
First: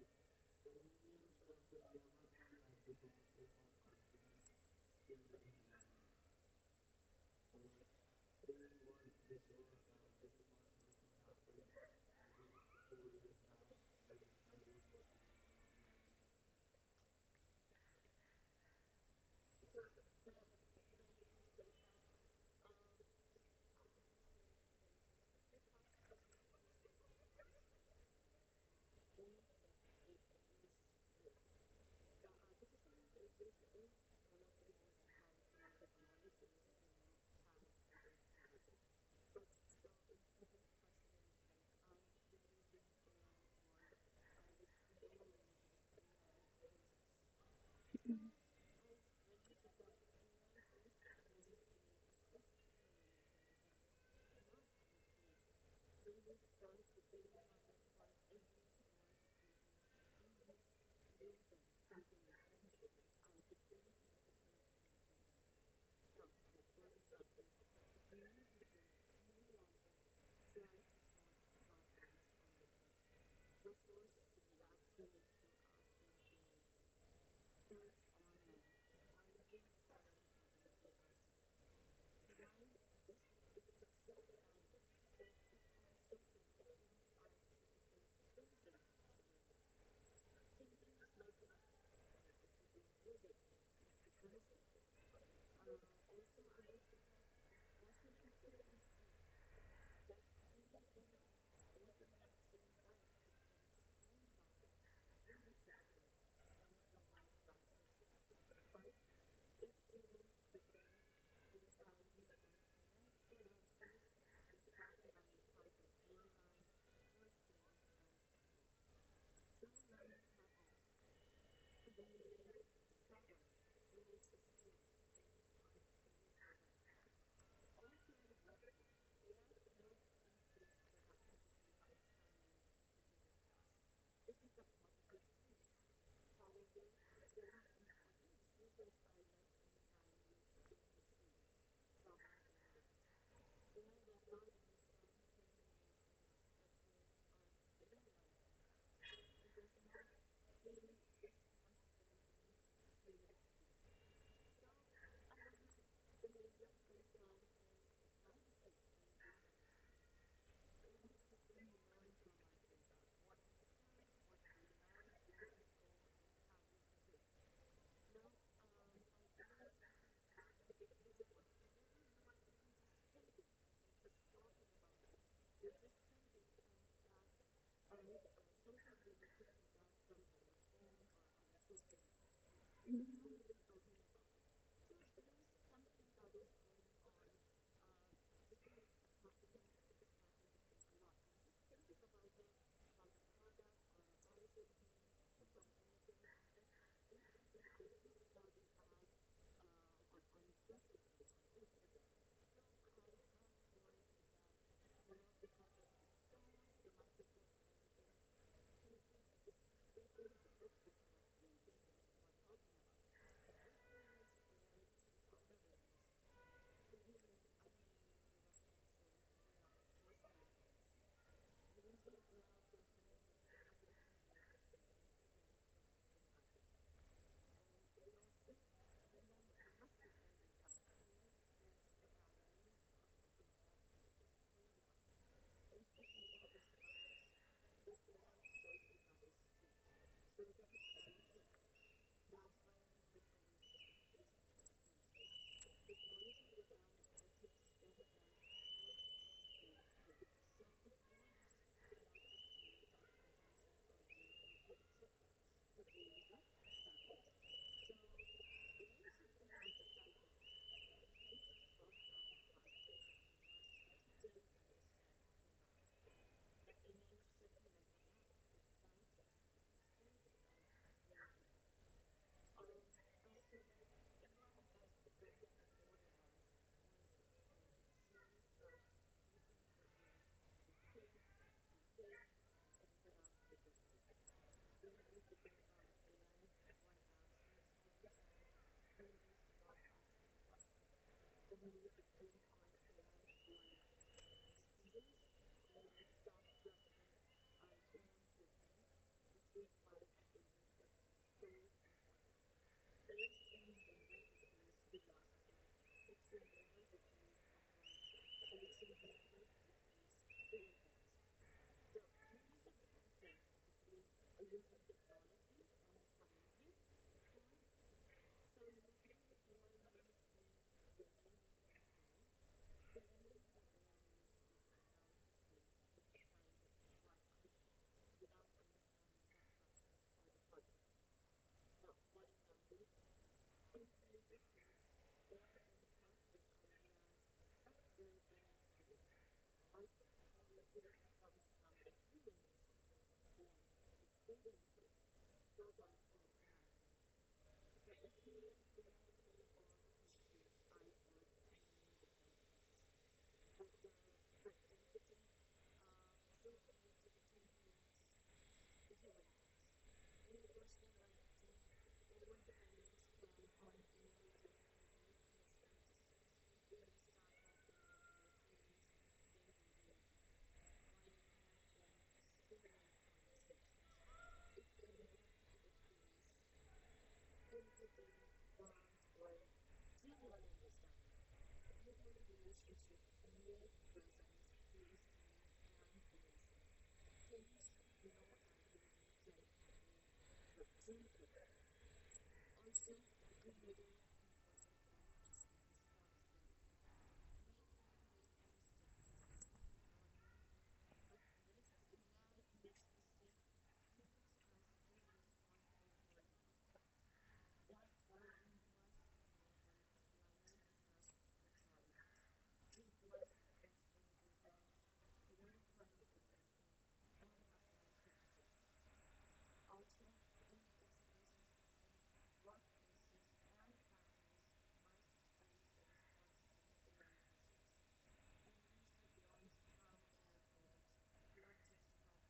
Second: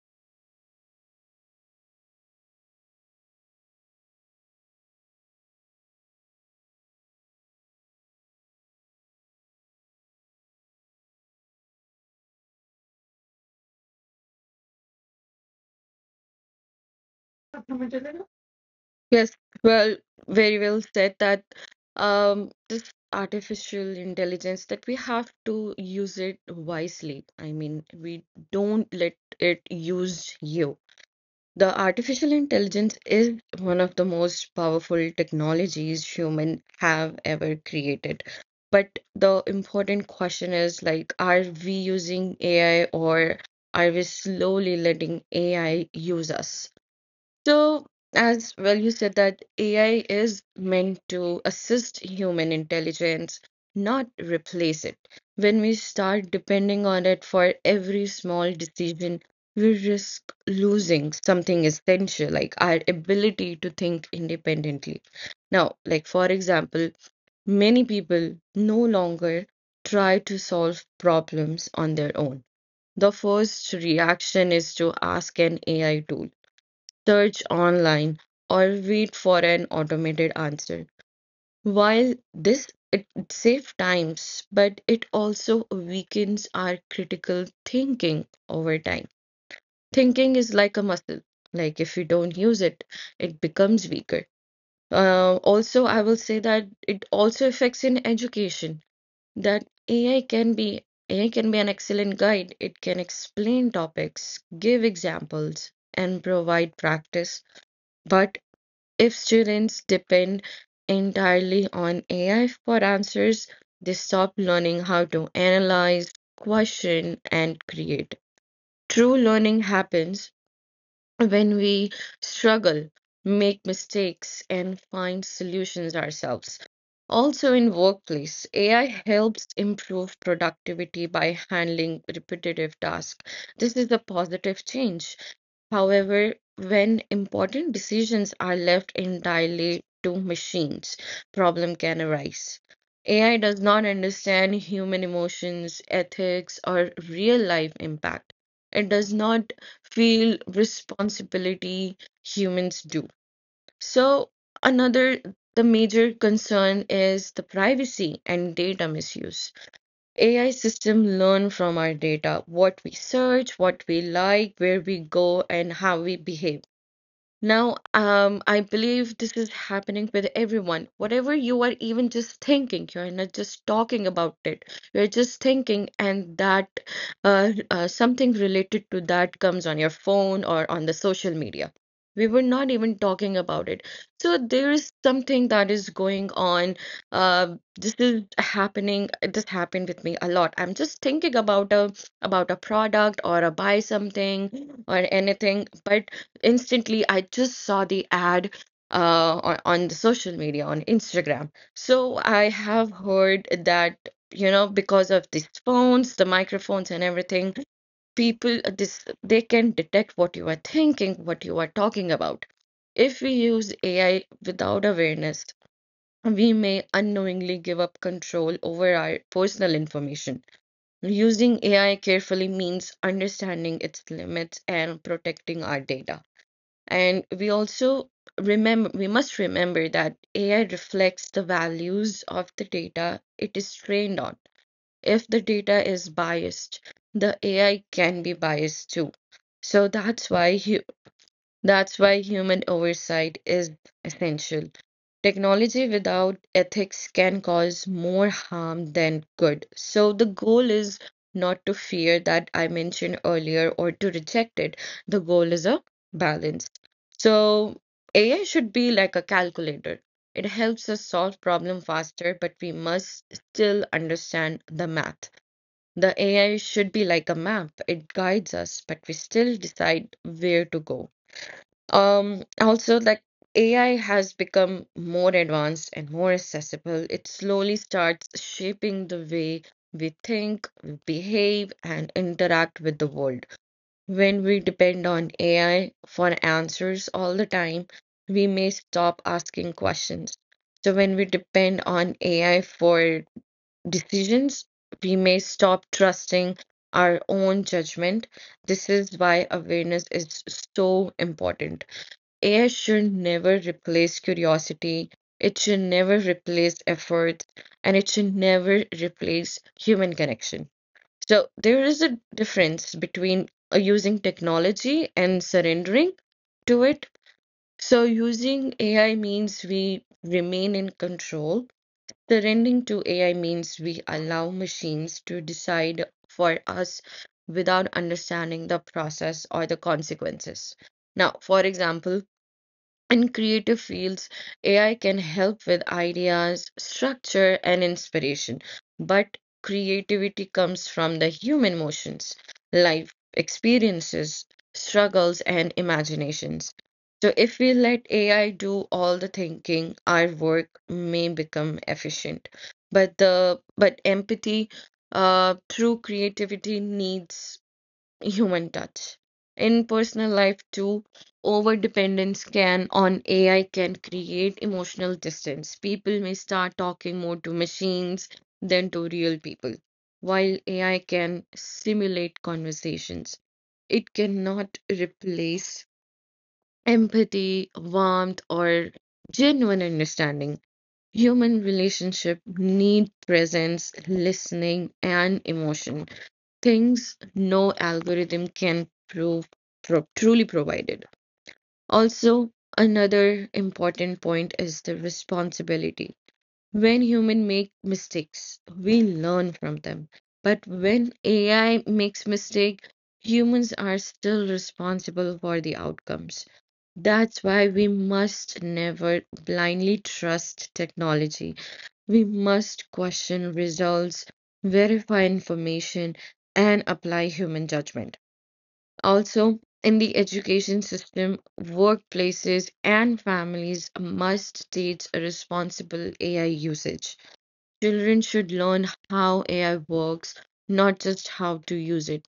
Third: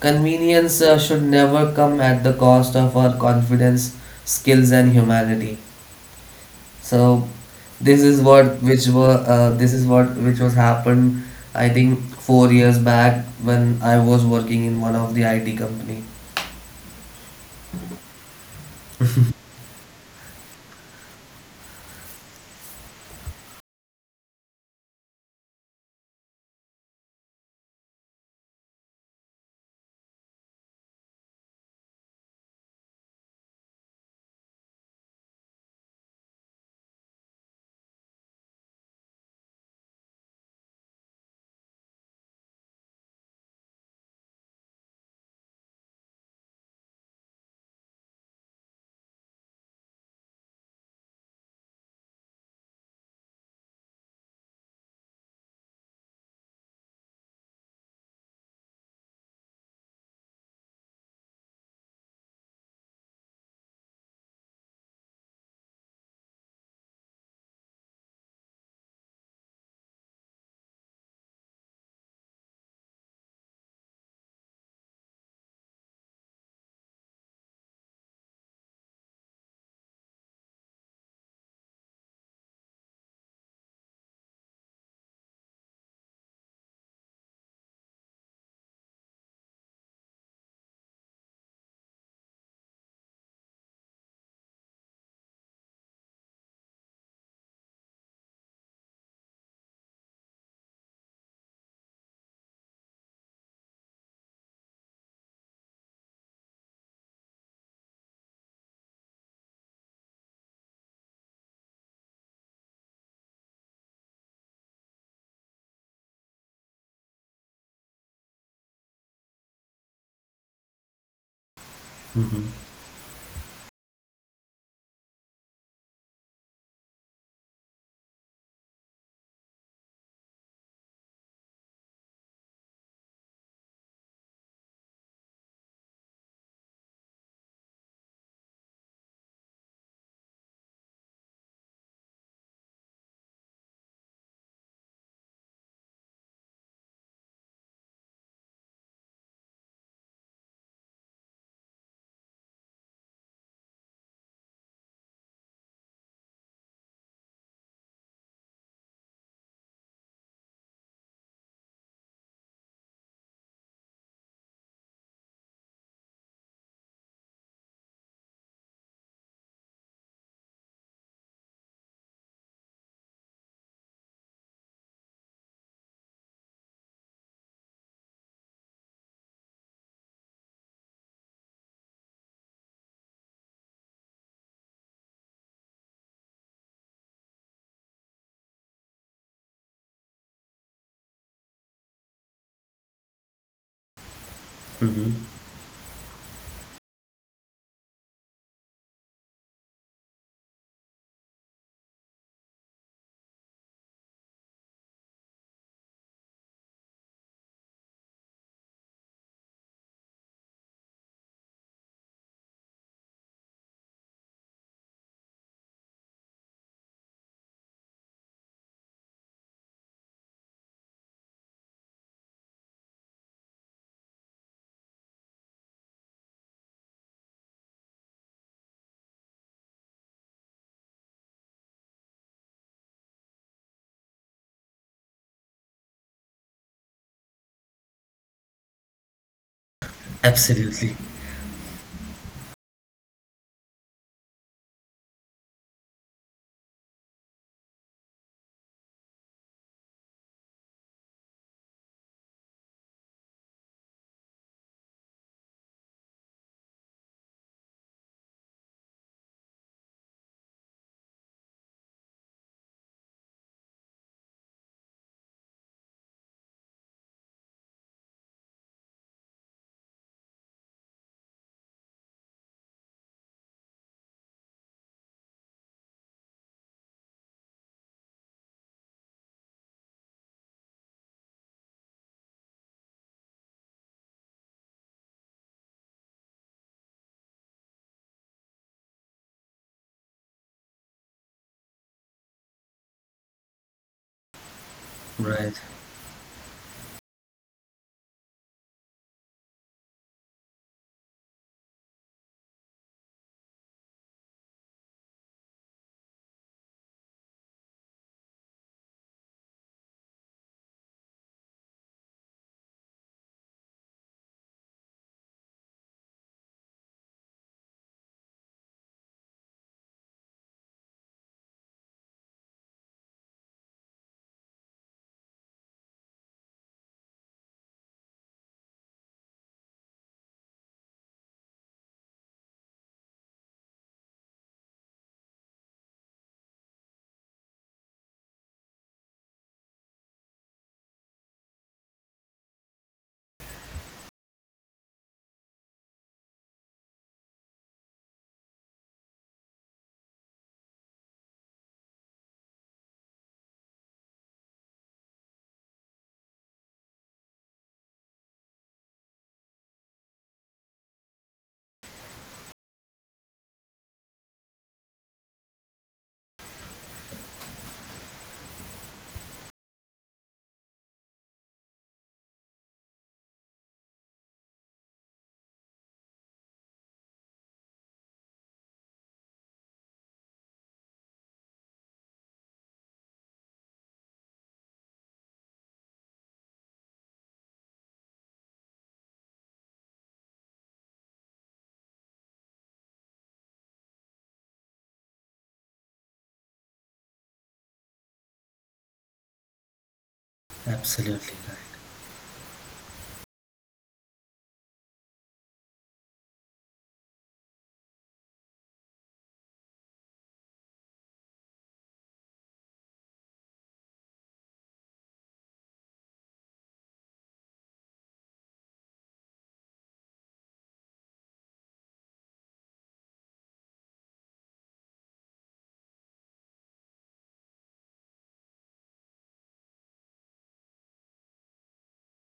convenience should never come at the cost of our confidence, skills, and humanity. So this is what which were this is what which was happened I think 4 years back when I was working in one of the IT company. Yes, well, very well said that this artificial intelligence that we have to use it wisely. I mean, we don't let it use you. The artificial intelligence is one of the most powerful technologies human have ever created. But the important question is like, are we using AI or are we slowly letting AI use us? So, as well, you said that AI is meant to assist human intelligence, not replace it. When we start depending on it for every small decision, we risk losing something essential, like our ability to think independently. Now, like for example, many people no longer try to solve problems on their own. The first reaction is to ask an AI tool, search online, or wait for an automated answer. While this, it saves times, but it also weakens our critical thinking over time. Thinking is like a muscle. Like if you don't use it, it becomes weaker. Also, I will say that it also affects in education. That AI can be an excellent guide. It can explain topics, give examples, and provide practice, but if students depend entirely on AI for answers, they stop learning how to analyze, question, and create. True learning happens when we Mm-hmm. struggle, make mistakes, and find solutions ourselves. Also, in workplace, AI helps improve productivity by handling repetitive tasks. This is a positive change. However, when important decisions are left entirely to machines, problem can arise. AI does not understand human emotions, ethics, or real-life impact. It does not feel responsibility humans do. So another the major concern is the privacy and data misuse. AI system learn from our data, what we search, what we like, where we go, and how we behave. Now, I believe this is happening with everyone. Whatever you are even just thinking, you're not just talking about it. You're just thinking, and that something related to that comes on your phone or on the social media. We were not even talking about it. So there is something that is going on. Uh, this is happening. This happened with me a lot. I'm just thinking about a product or a buy something or Mm-hmm. anything, but instantly I just saw the ad on the social media on Instagram. So I have heard that, you know, because of these phones, the microphones and everything, people, this they can detect what you are thinking, what you are talking about. If we use AI without awareness, we may unknowingly give up control over our personal information. Using AI carefully means understanding its limits and protecting our data. And we must remember that AI reflects the values of the data it is trained on. If the data is biased, the AI can be biased too. So Absolutely that's why human oversight is essential. Technology without ethics can cause more harm than good. So the goal is not to fear that I mentioned earlier or to reject it. The goal is a balance. So AI should be like a calculator. It helps us solve problem faster, but we must still understand the math. The AI should be like a map. It guides us, but we still decide where to go. Also, like AI has become more advanced and more accessible. It slowly starts shaping the way we think, we behave, and interact with the world. When we depend on AI for answers all the time, we may stop asking questions. So, when we depend on AI for decisions, we may right. stop trusting our own judgment. This is why awareness is so important. AI should never replace curiosity, it should never replace effort, and it should never replace human connection. So there is a difference between using technology and surrendering to it. So using AI means we remain in control. Surrendering to AI means we allow machines to decide for us without understanding the process or the consequences. Now, for example, in creative fields, AI can help with ideas, structure, and inspiration, but creativity comes from the human emotions, life experiences, struggles, and imaginations. So, if we let AI do all the thinking, our work may become efficient. But the but empathy through creativity needs human touch. In personal life too, over dependence can on AI can create emotional distance. People may start talking more to machines than to real people. While AI can simulate conversations, it cannot replace empathy, warmth, or genuine understanding. Human relationship need presence, listening, and emotion things no algorithm can truly provided. Also, another important point is the responsibility. When humans make mistakes, we learn from them. But when Absolutely right. AI makes mistake, humans are still responsible for the outcomes. That's why we must never blindly trust technology. We must question results, verify information, and apply human judgment. Also, in the education system, workplaces, and families must teach responsible AI usage. Children should learn how AI works, not just how to use it.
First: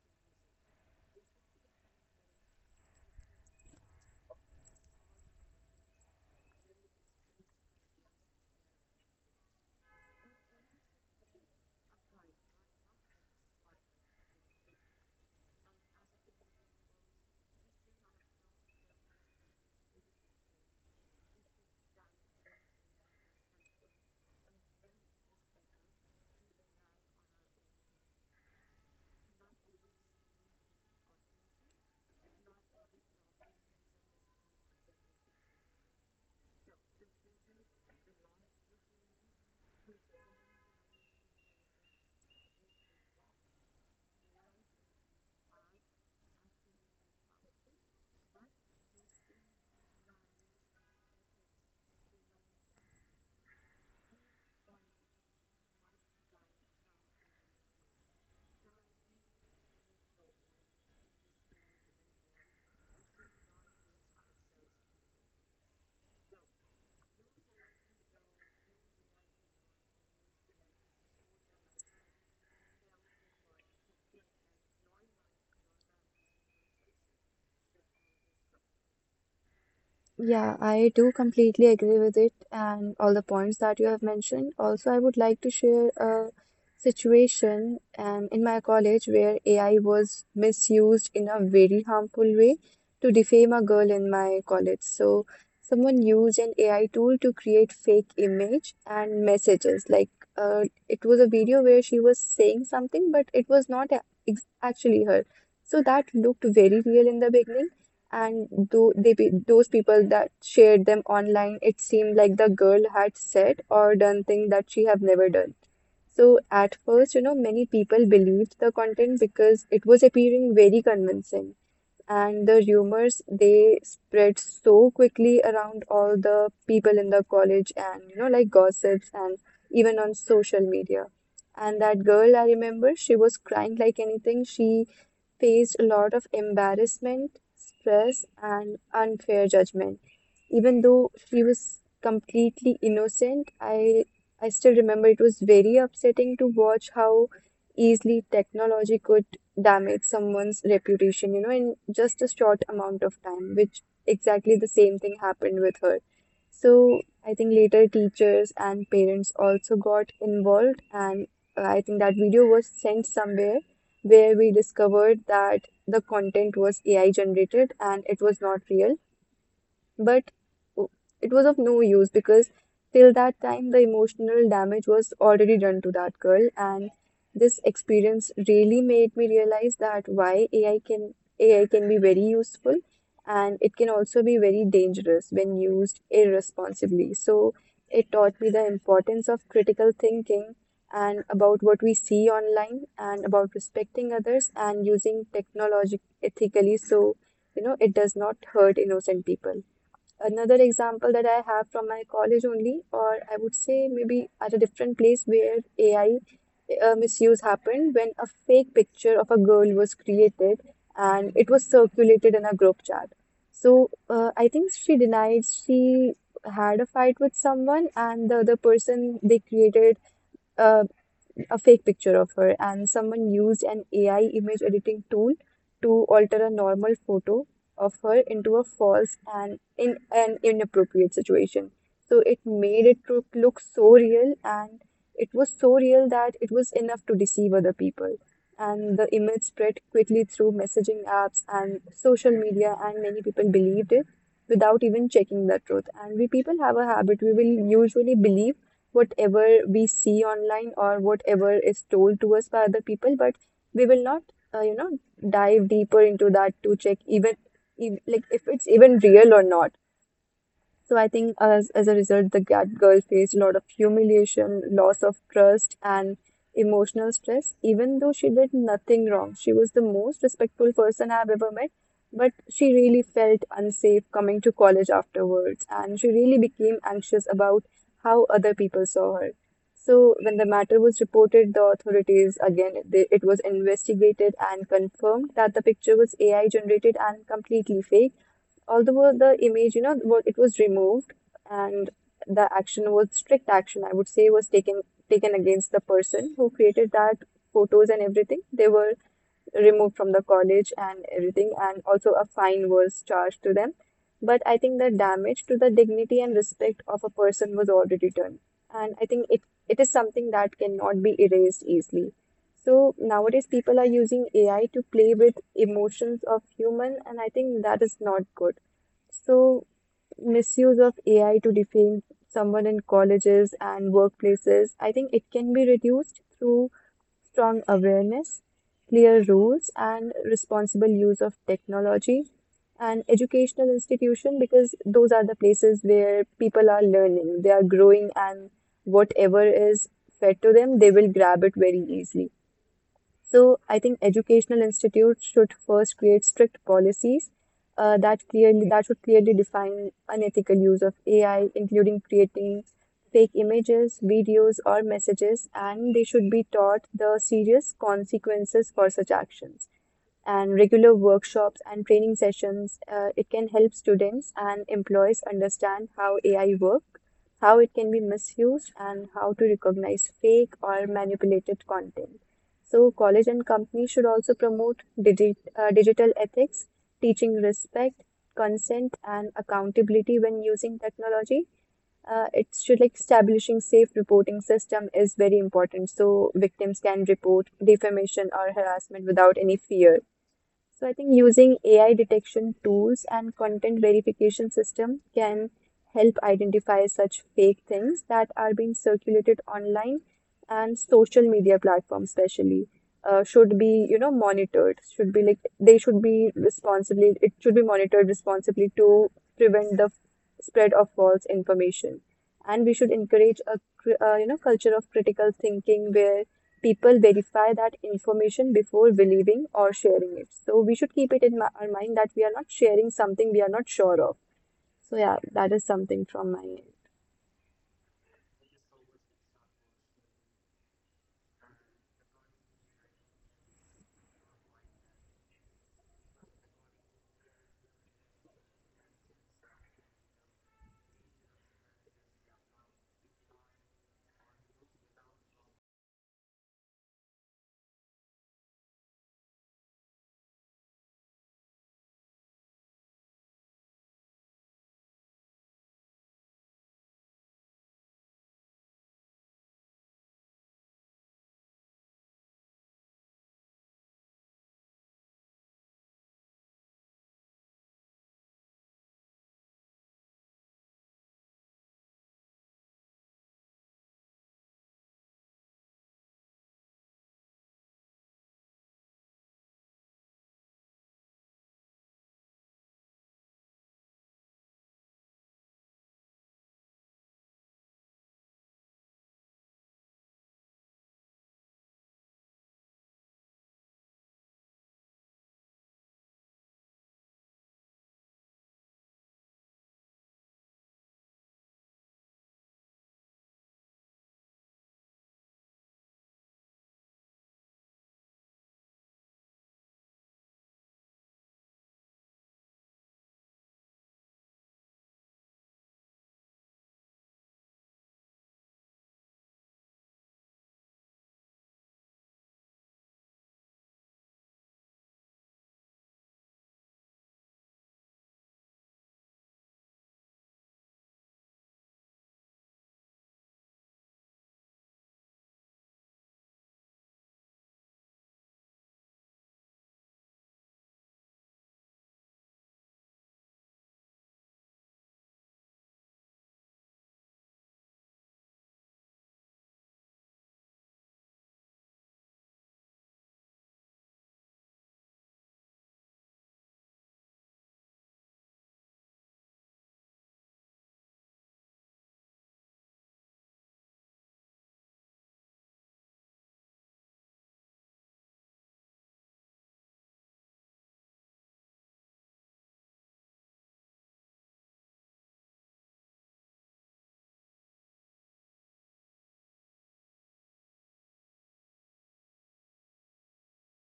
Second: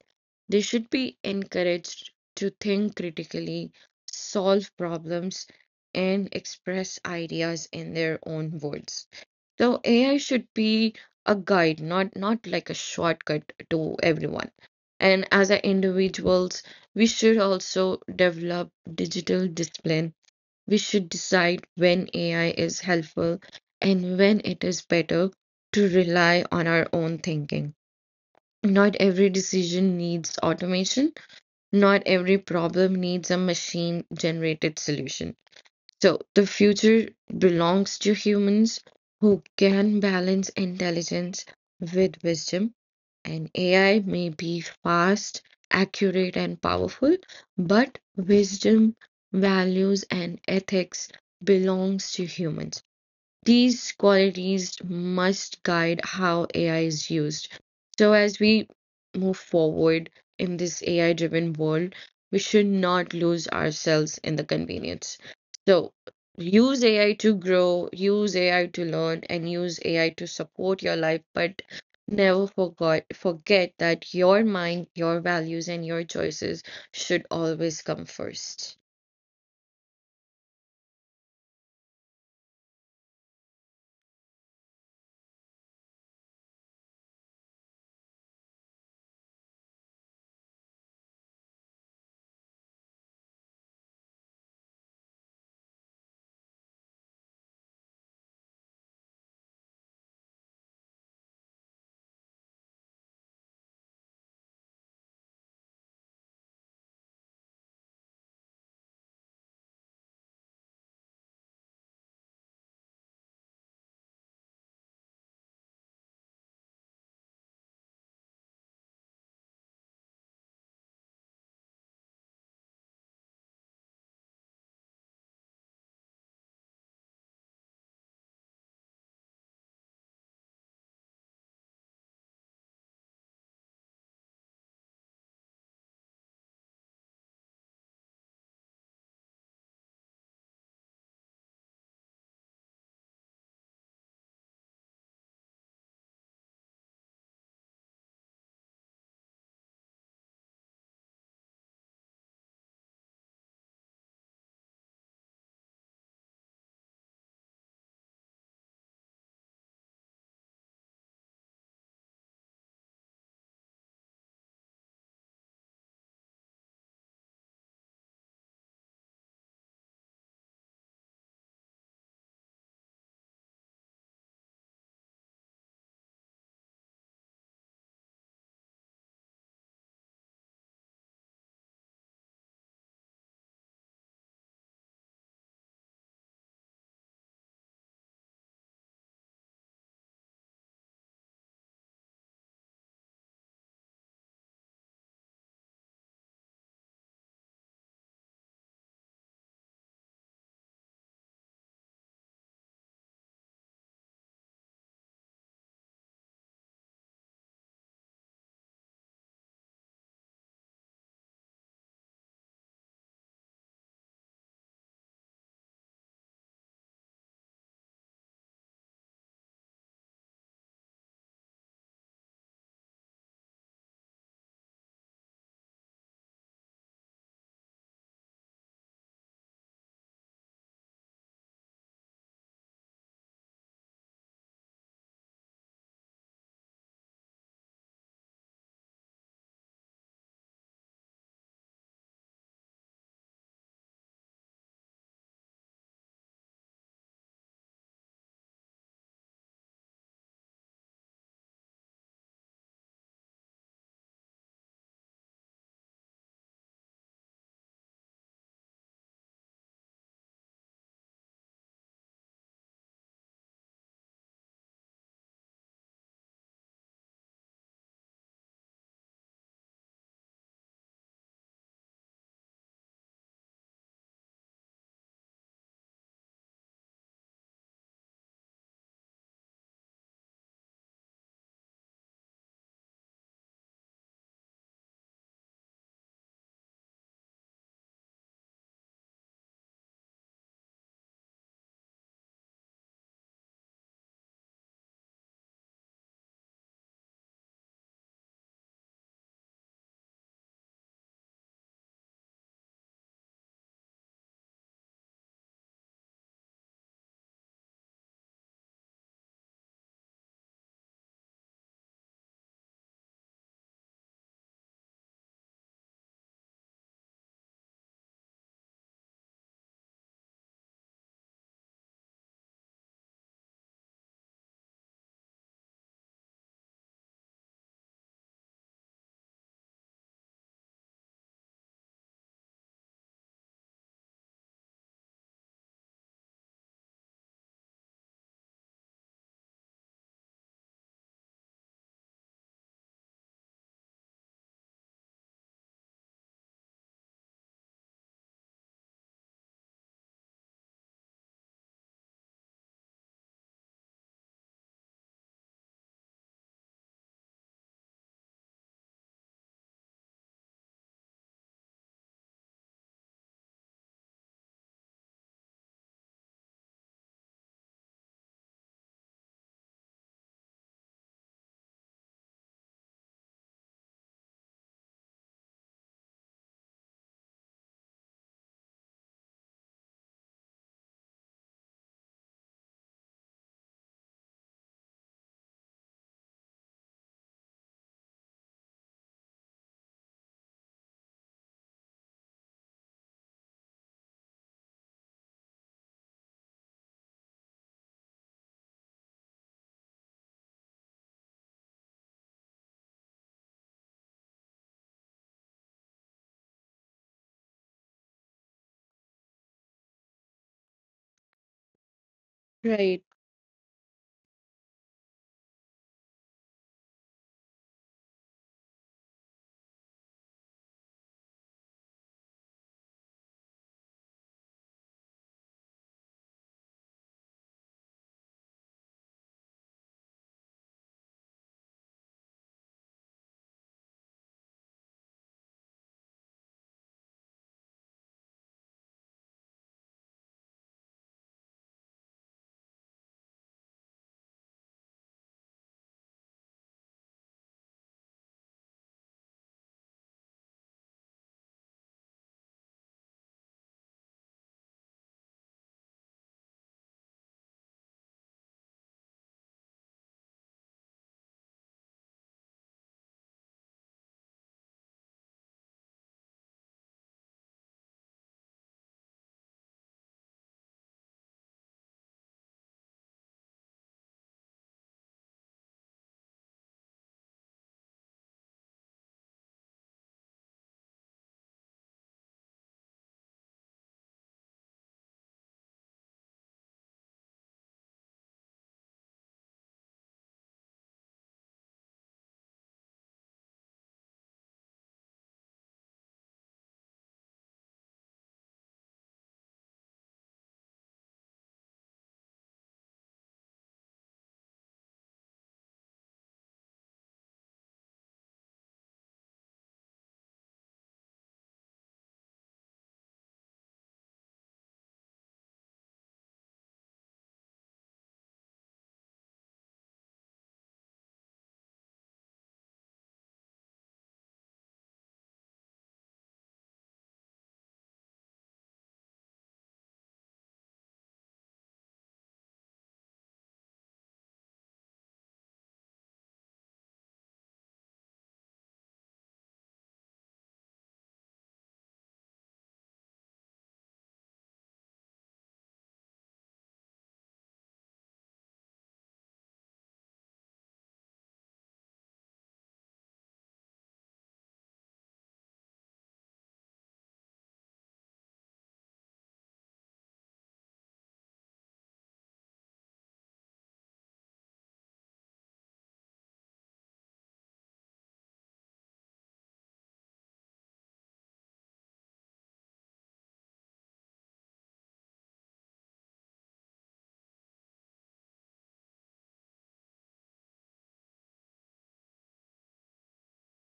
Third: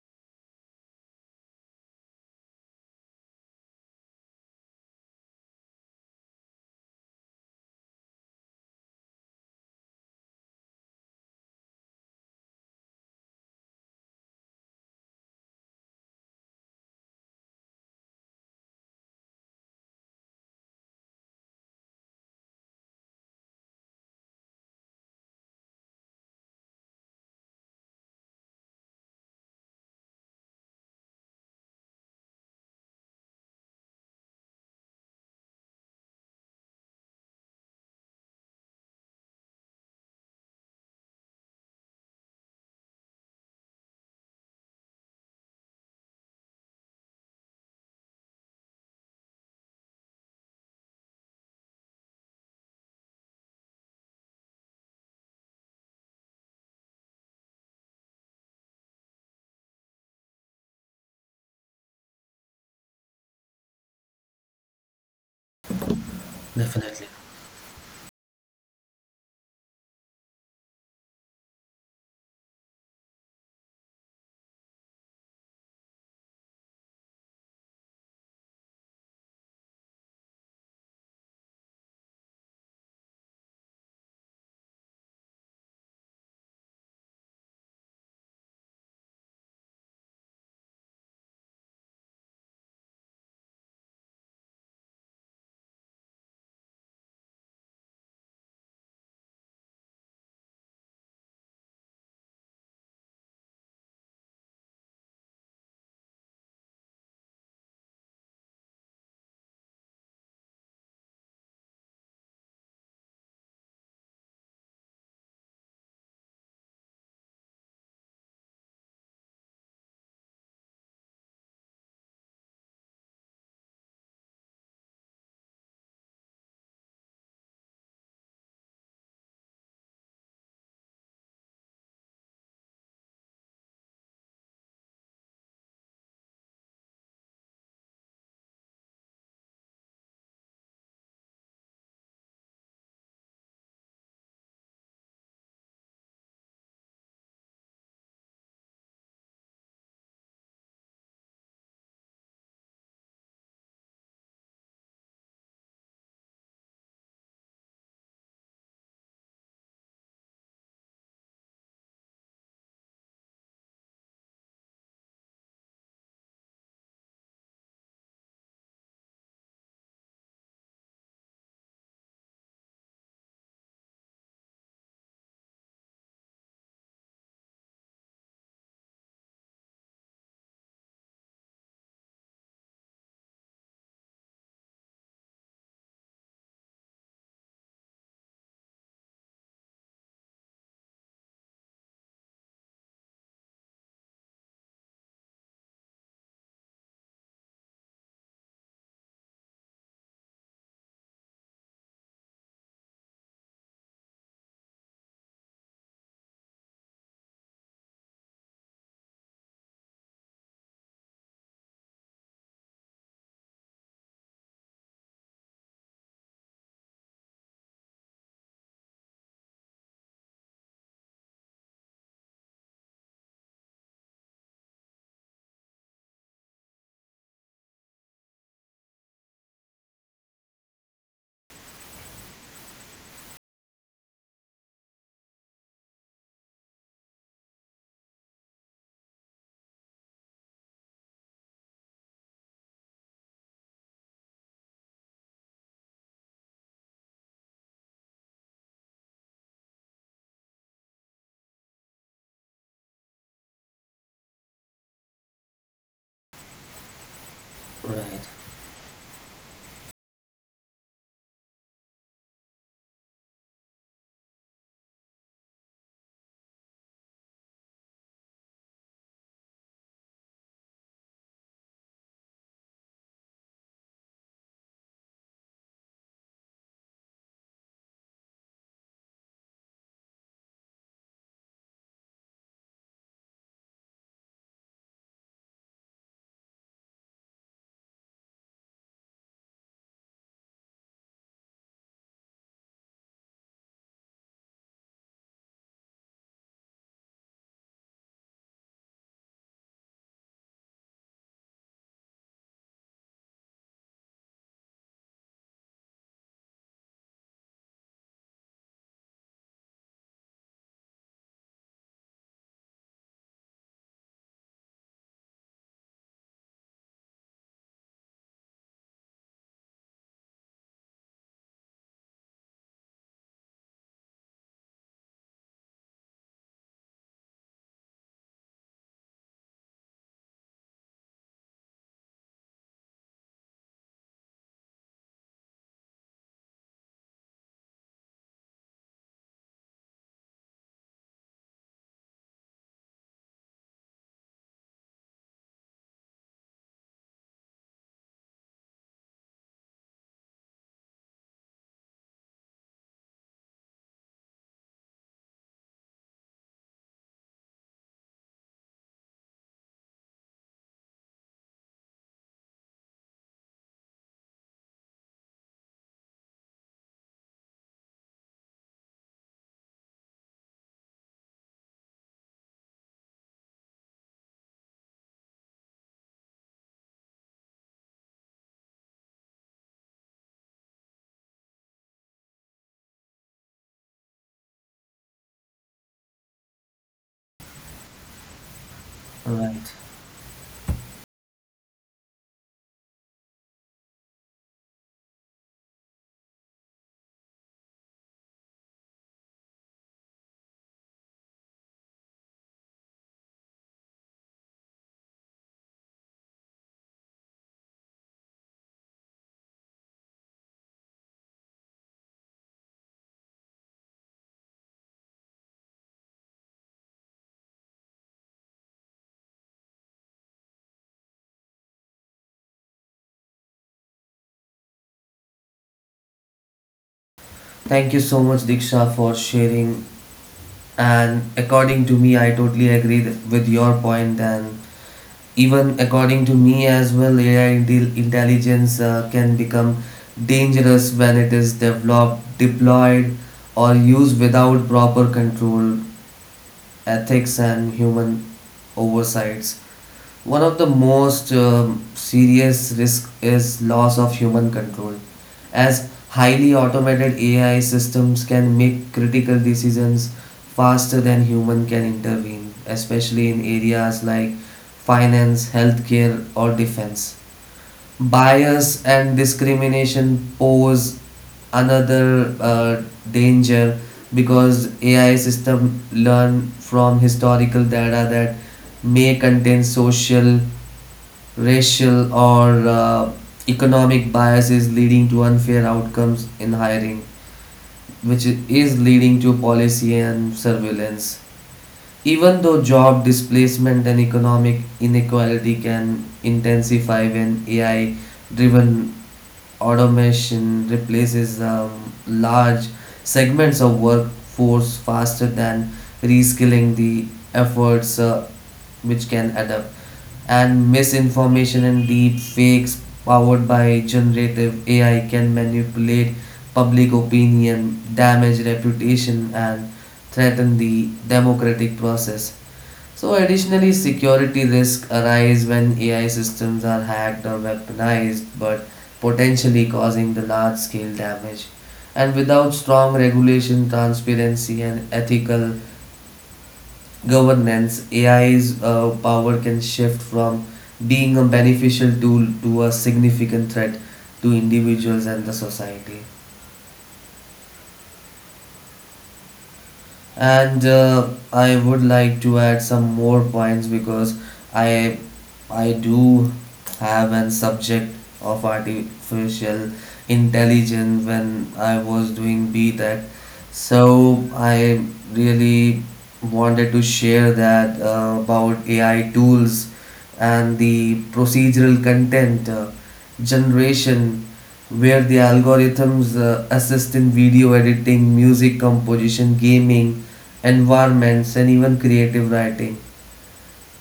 They should be encouraged to think critically, solve problems, and express ideas in their own words. So AI should be a guide, not like a shortcut to everyone. And as a individuals, we should also develop digital discipline, we should decide when AI is helpful and when it is better to rely on our own thinking. Not every decision needs automation, not every problem needs a machine generated solution. So the future belongs to humans who can balance intelligence with wisdom. And AI may be fast, accurate, and powerful, but wisdom, values, and ethics belongs to humans. These qualities must guide how AI is used. So, as we move forward in this AI driven world, we should not lose ourselves in the convenience. So, use Definitely AI to grow, use AI to learn, and use AI to support your life, but never forget that your mind, your values, and your choices should always come first. Yeah, I do completely agree with it and all the points that you have mentioned. Also, I would like to share a situation in my college where AI was misused in a very harmful way to defame a girl in my college. So, someone used an AI tool to create fake image and messages. Like, it was a video where she was saying something, but it was not actually her. So that looked very real in the beginning, and do they be those people that shared them online, it seemed like the girl had said or done things that she have never done. So at first, you know, many people believed the content because it was appearing very convincing. And the rumors, they spread so quickly around all the people in the college and, you know, like gossips and even on social media. And that girl, I remember, she was crying like anything. She faced a lot of embarrassment, stress, and unfair judgment even though she was completely innocent. I still remember it was very upsetting to watch how easily technology could damage someone's reputation, you know, in just a short amount of time, which exactly the same thing happened with her. So I think later teachers and parents also got involved, and I think that video was sent somewhere where we discovered that the content was AI generated and it was not real. But o- it was of no use because till that time the emotional damage was already done to that girl, and this experience really made me realize that why AI can be very useful and it can also be very dangerous when used irresponsibly. So it taught me the importance of critical thinking and about what we see online and about respecting others and using technology ethically so you know it does not hurt innocent people. Another example that I have from my college only, or I would say maybe at a different place where AI misuse happened when a fake picture of a girl was created and it was circulated in a group chat. So I think she denied she had a fight with someone, and the other person they created. Uh, a fake picture of her, and someone used an AI image editing tool to alter a normal photo of her into a false and in an inappropriate situation. So it made it look so real, and it was so real that it was enough to deceive other people. And the image spread quickly through messaging apps and social media, and many people believed it without even checking the truth. And we people have a habit, we will usually believe whatever we see online or whatever is told to us by other people, but we will not, you know, dive deeper into that to check even if, like right. if it's even real or not. So I think as a result, the Gat girl faced a lot of humiliation, loss of trust, and emotional stress. Even though she did nothing wrong, she was the most respectful person I've ever met. But she really felt unsafe coming to college afterwards, and she really became anxious about how other people saw her. So when the matter was reported, the authorities again they, it was investigated and confirmed that the picture was AI generated and completely fake, although the image, you know, it was removed and the action was strict action, I would say, was taken against the person who created that photos and everything. They were removed from the college and everything, and also a fine was charged to them. But I think the damage to the dignity and respect of a person was already done. And I think it is something that cannot be erased easily. So nowadays, people are using AI to play with emotions of human, and I think that is not good. So misuse of AI to defame someone in colleges and workplaces, I think it can be reduced through strong awareness, clear rules, and responsible use of technology, and educational institution because those are the places where people are learning, they are growing, and whatever is fed to them, they will grab it very easily. So I think educational institutes should first create strict policies that should clearly define unethical use of AI, including creating fake images, videos, or messages, and they should be taught the serious consequences for such actions and regular workshops and training sessions, it can help students and employees understand how AI work, how it can be misused, and how to recognize fake or manipulated content. So, college and companies should also promote digital ethics, teaching respect, consent, and accountability when using technology. It should, like, establishing safe reporting system is very important so victims can report defamation or harassment without any Right. fear. So I think using AI detection tools and content verification system can help identify such fake things that are being circulated online, and social media platforms especially should be, you know, monitored, should be like, they should be responsibly, it should be monitored responsibly to prevent the spread of false information. And we should Right. encourage a culture of critical thinking where people verify that information before believing or sharing it. So we should keep it in our mind that we are not sharing something we are not sure of. So yeah, that is something from my end. Thank you so much, Diksha, for sharing. And according to me, I totally agree with your point. And even according to me as well, intelligence can become dangerous when it is developed, deployed, or used without proper control, ethics, and human oversights. One of the most serious risk is loss of human control, as highly automated AI systems can make critical decisions faster than human can intervene, especially in areas like finance, healthcare, or defense. Bias and discrimination pose another danger because AI system learn from historical data that may contain social, racial, or economic biases, leading to unfair outcomes in hiring, which is leading to policy and surveillance. Even though job displacement and economic inequality can intensify when AI driven automation replaces large segments of workforce faster than reskilling the efforts, which can adapt. And misinformation and deep fakes powered by generative ai can manipulate public opinion, damage reputation, and threaten the democratic process. So additionally, security risks arise when AI systems are hacked or weaponized, but potentially causing the large-scale damage. And without strong regulation, transparency, and ethical governance, AI's power can shift from being a beneficial tool to a significant threat to individuals and the society. And I would like to add some more points because I I do have an subject of artificial intelligence when I was doing B Tech, so I really wanted to share that about AI tools and the procedural content generation, where the algorithms assist in video editing, music composition, gaming environments, and even creative writing,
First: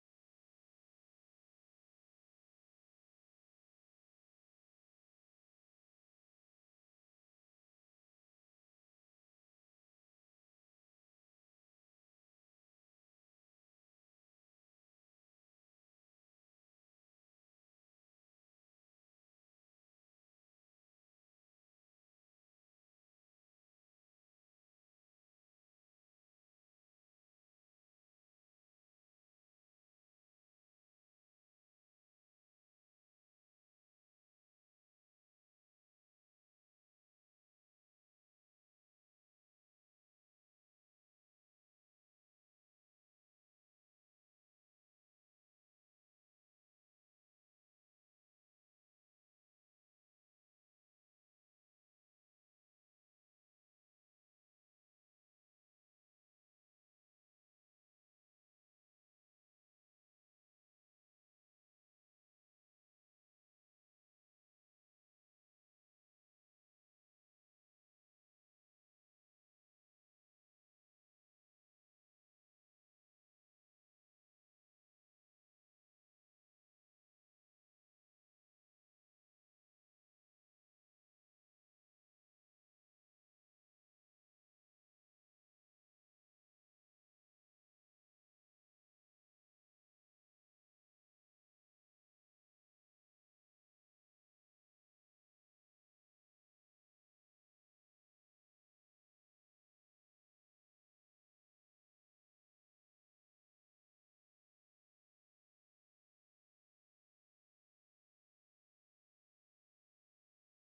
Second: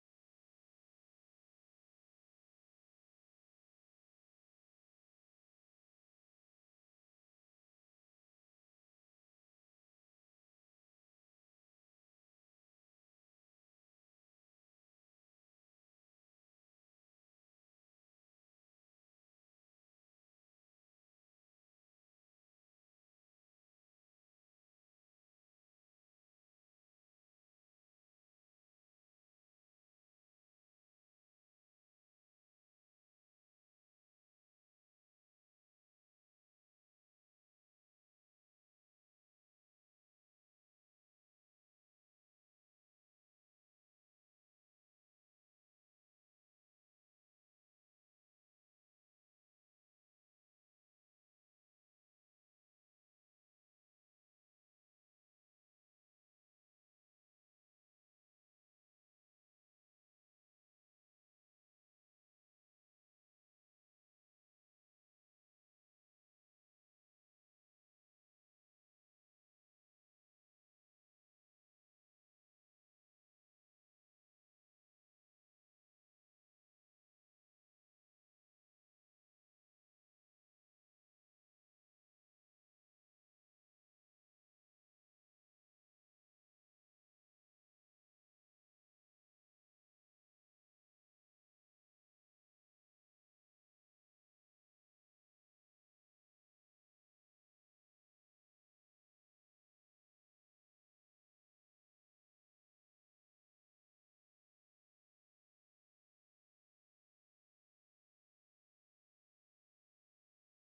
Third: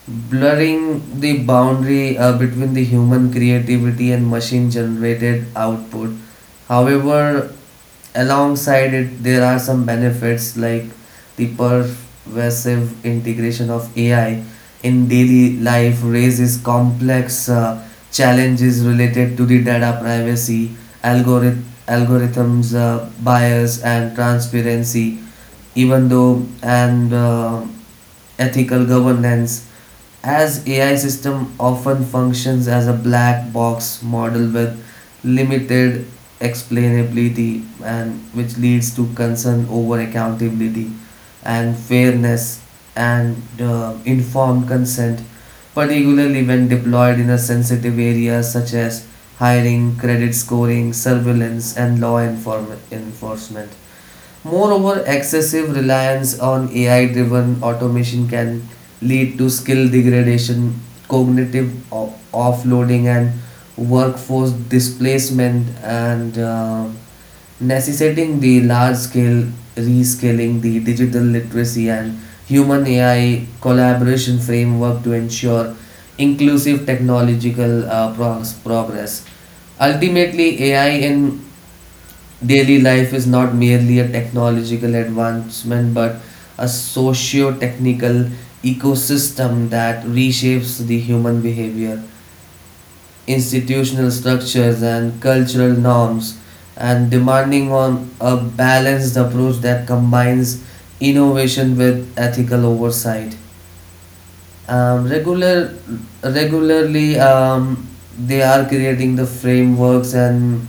blurring the boundary between the human creativity and machine generated output. However, alongside it, there are some benefits like the pervasive integration of AI in daily life raises complex challenges related to the data privacy, algorithms bias, and transparency, even though and ethical governance, as AI system often functions as a black box model with limited explainability, and which leads to concern over accountability and fairness and informed consent, particularly when deployed in a sensitive areas such as hiring, credit scoring, surveillance, and enforcement. Moreover, excessive reliance on AI driven automation can lead to skill degradation, offloading, and workforce displacement, and necessitating the large scale rescaling, the digital literacy, and human AI collaboration framework to ensure inclusive technological progress. Ultimately, AI in daily life is not merely a technological advancement but a socio technical ecosystem that reshapes the human behavior, institutional structures, and cultural norms, and demanding on a balanced approach that combines innovation with ethical oversight. Um, regular, regularly, they are creating the frameworks, and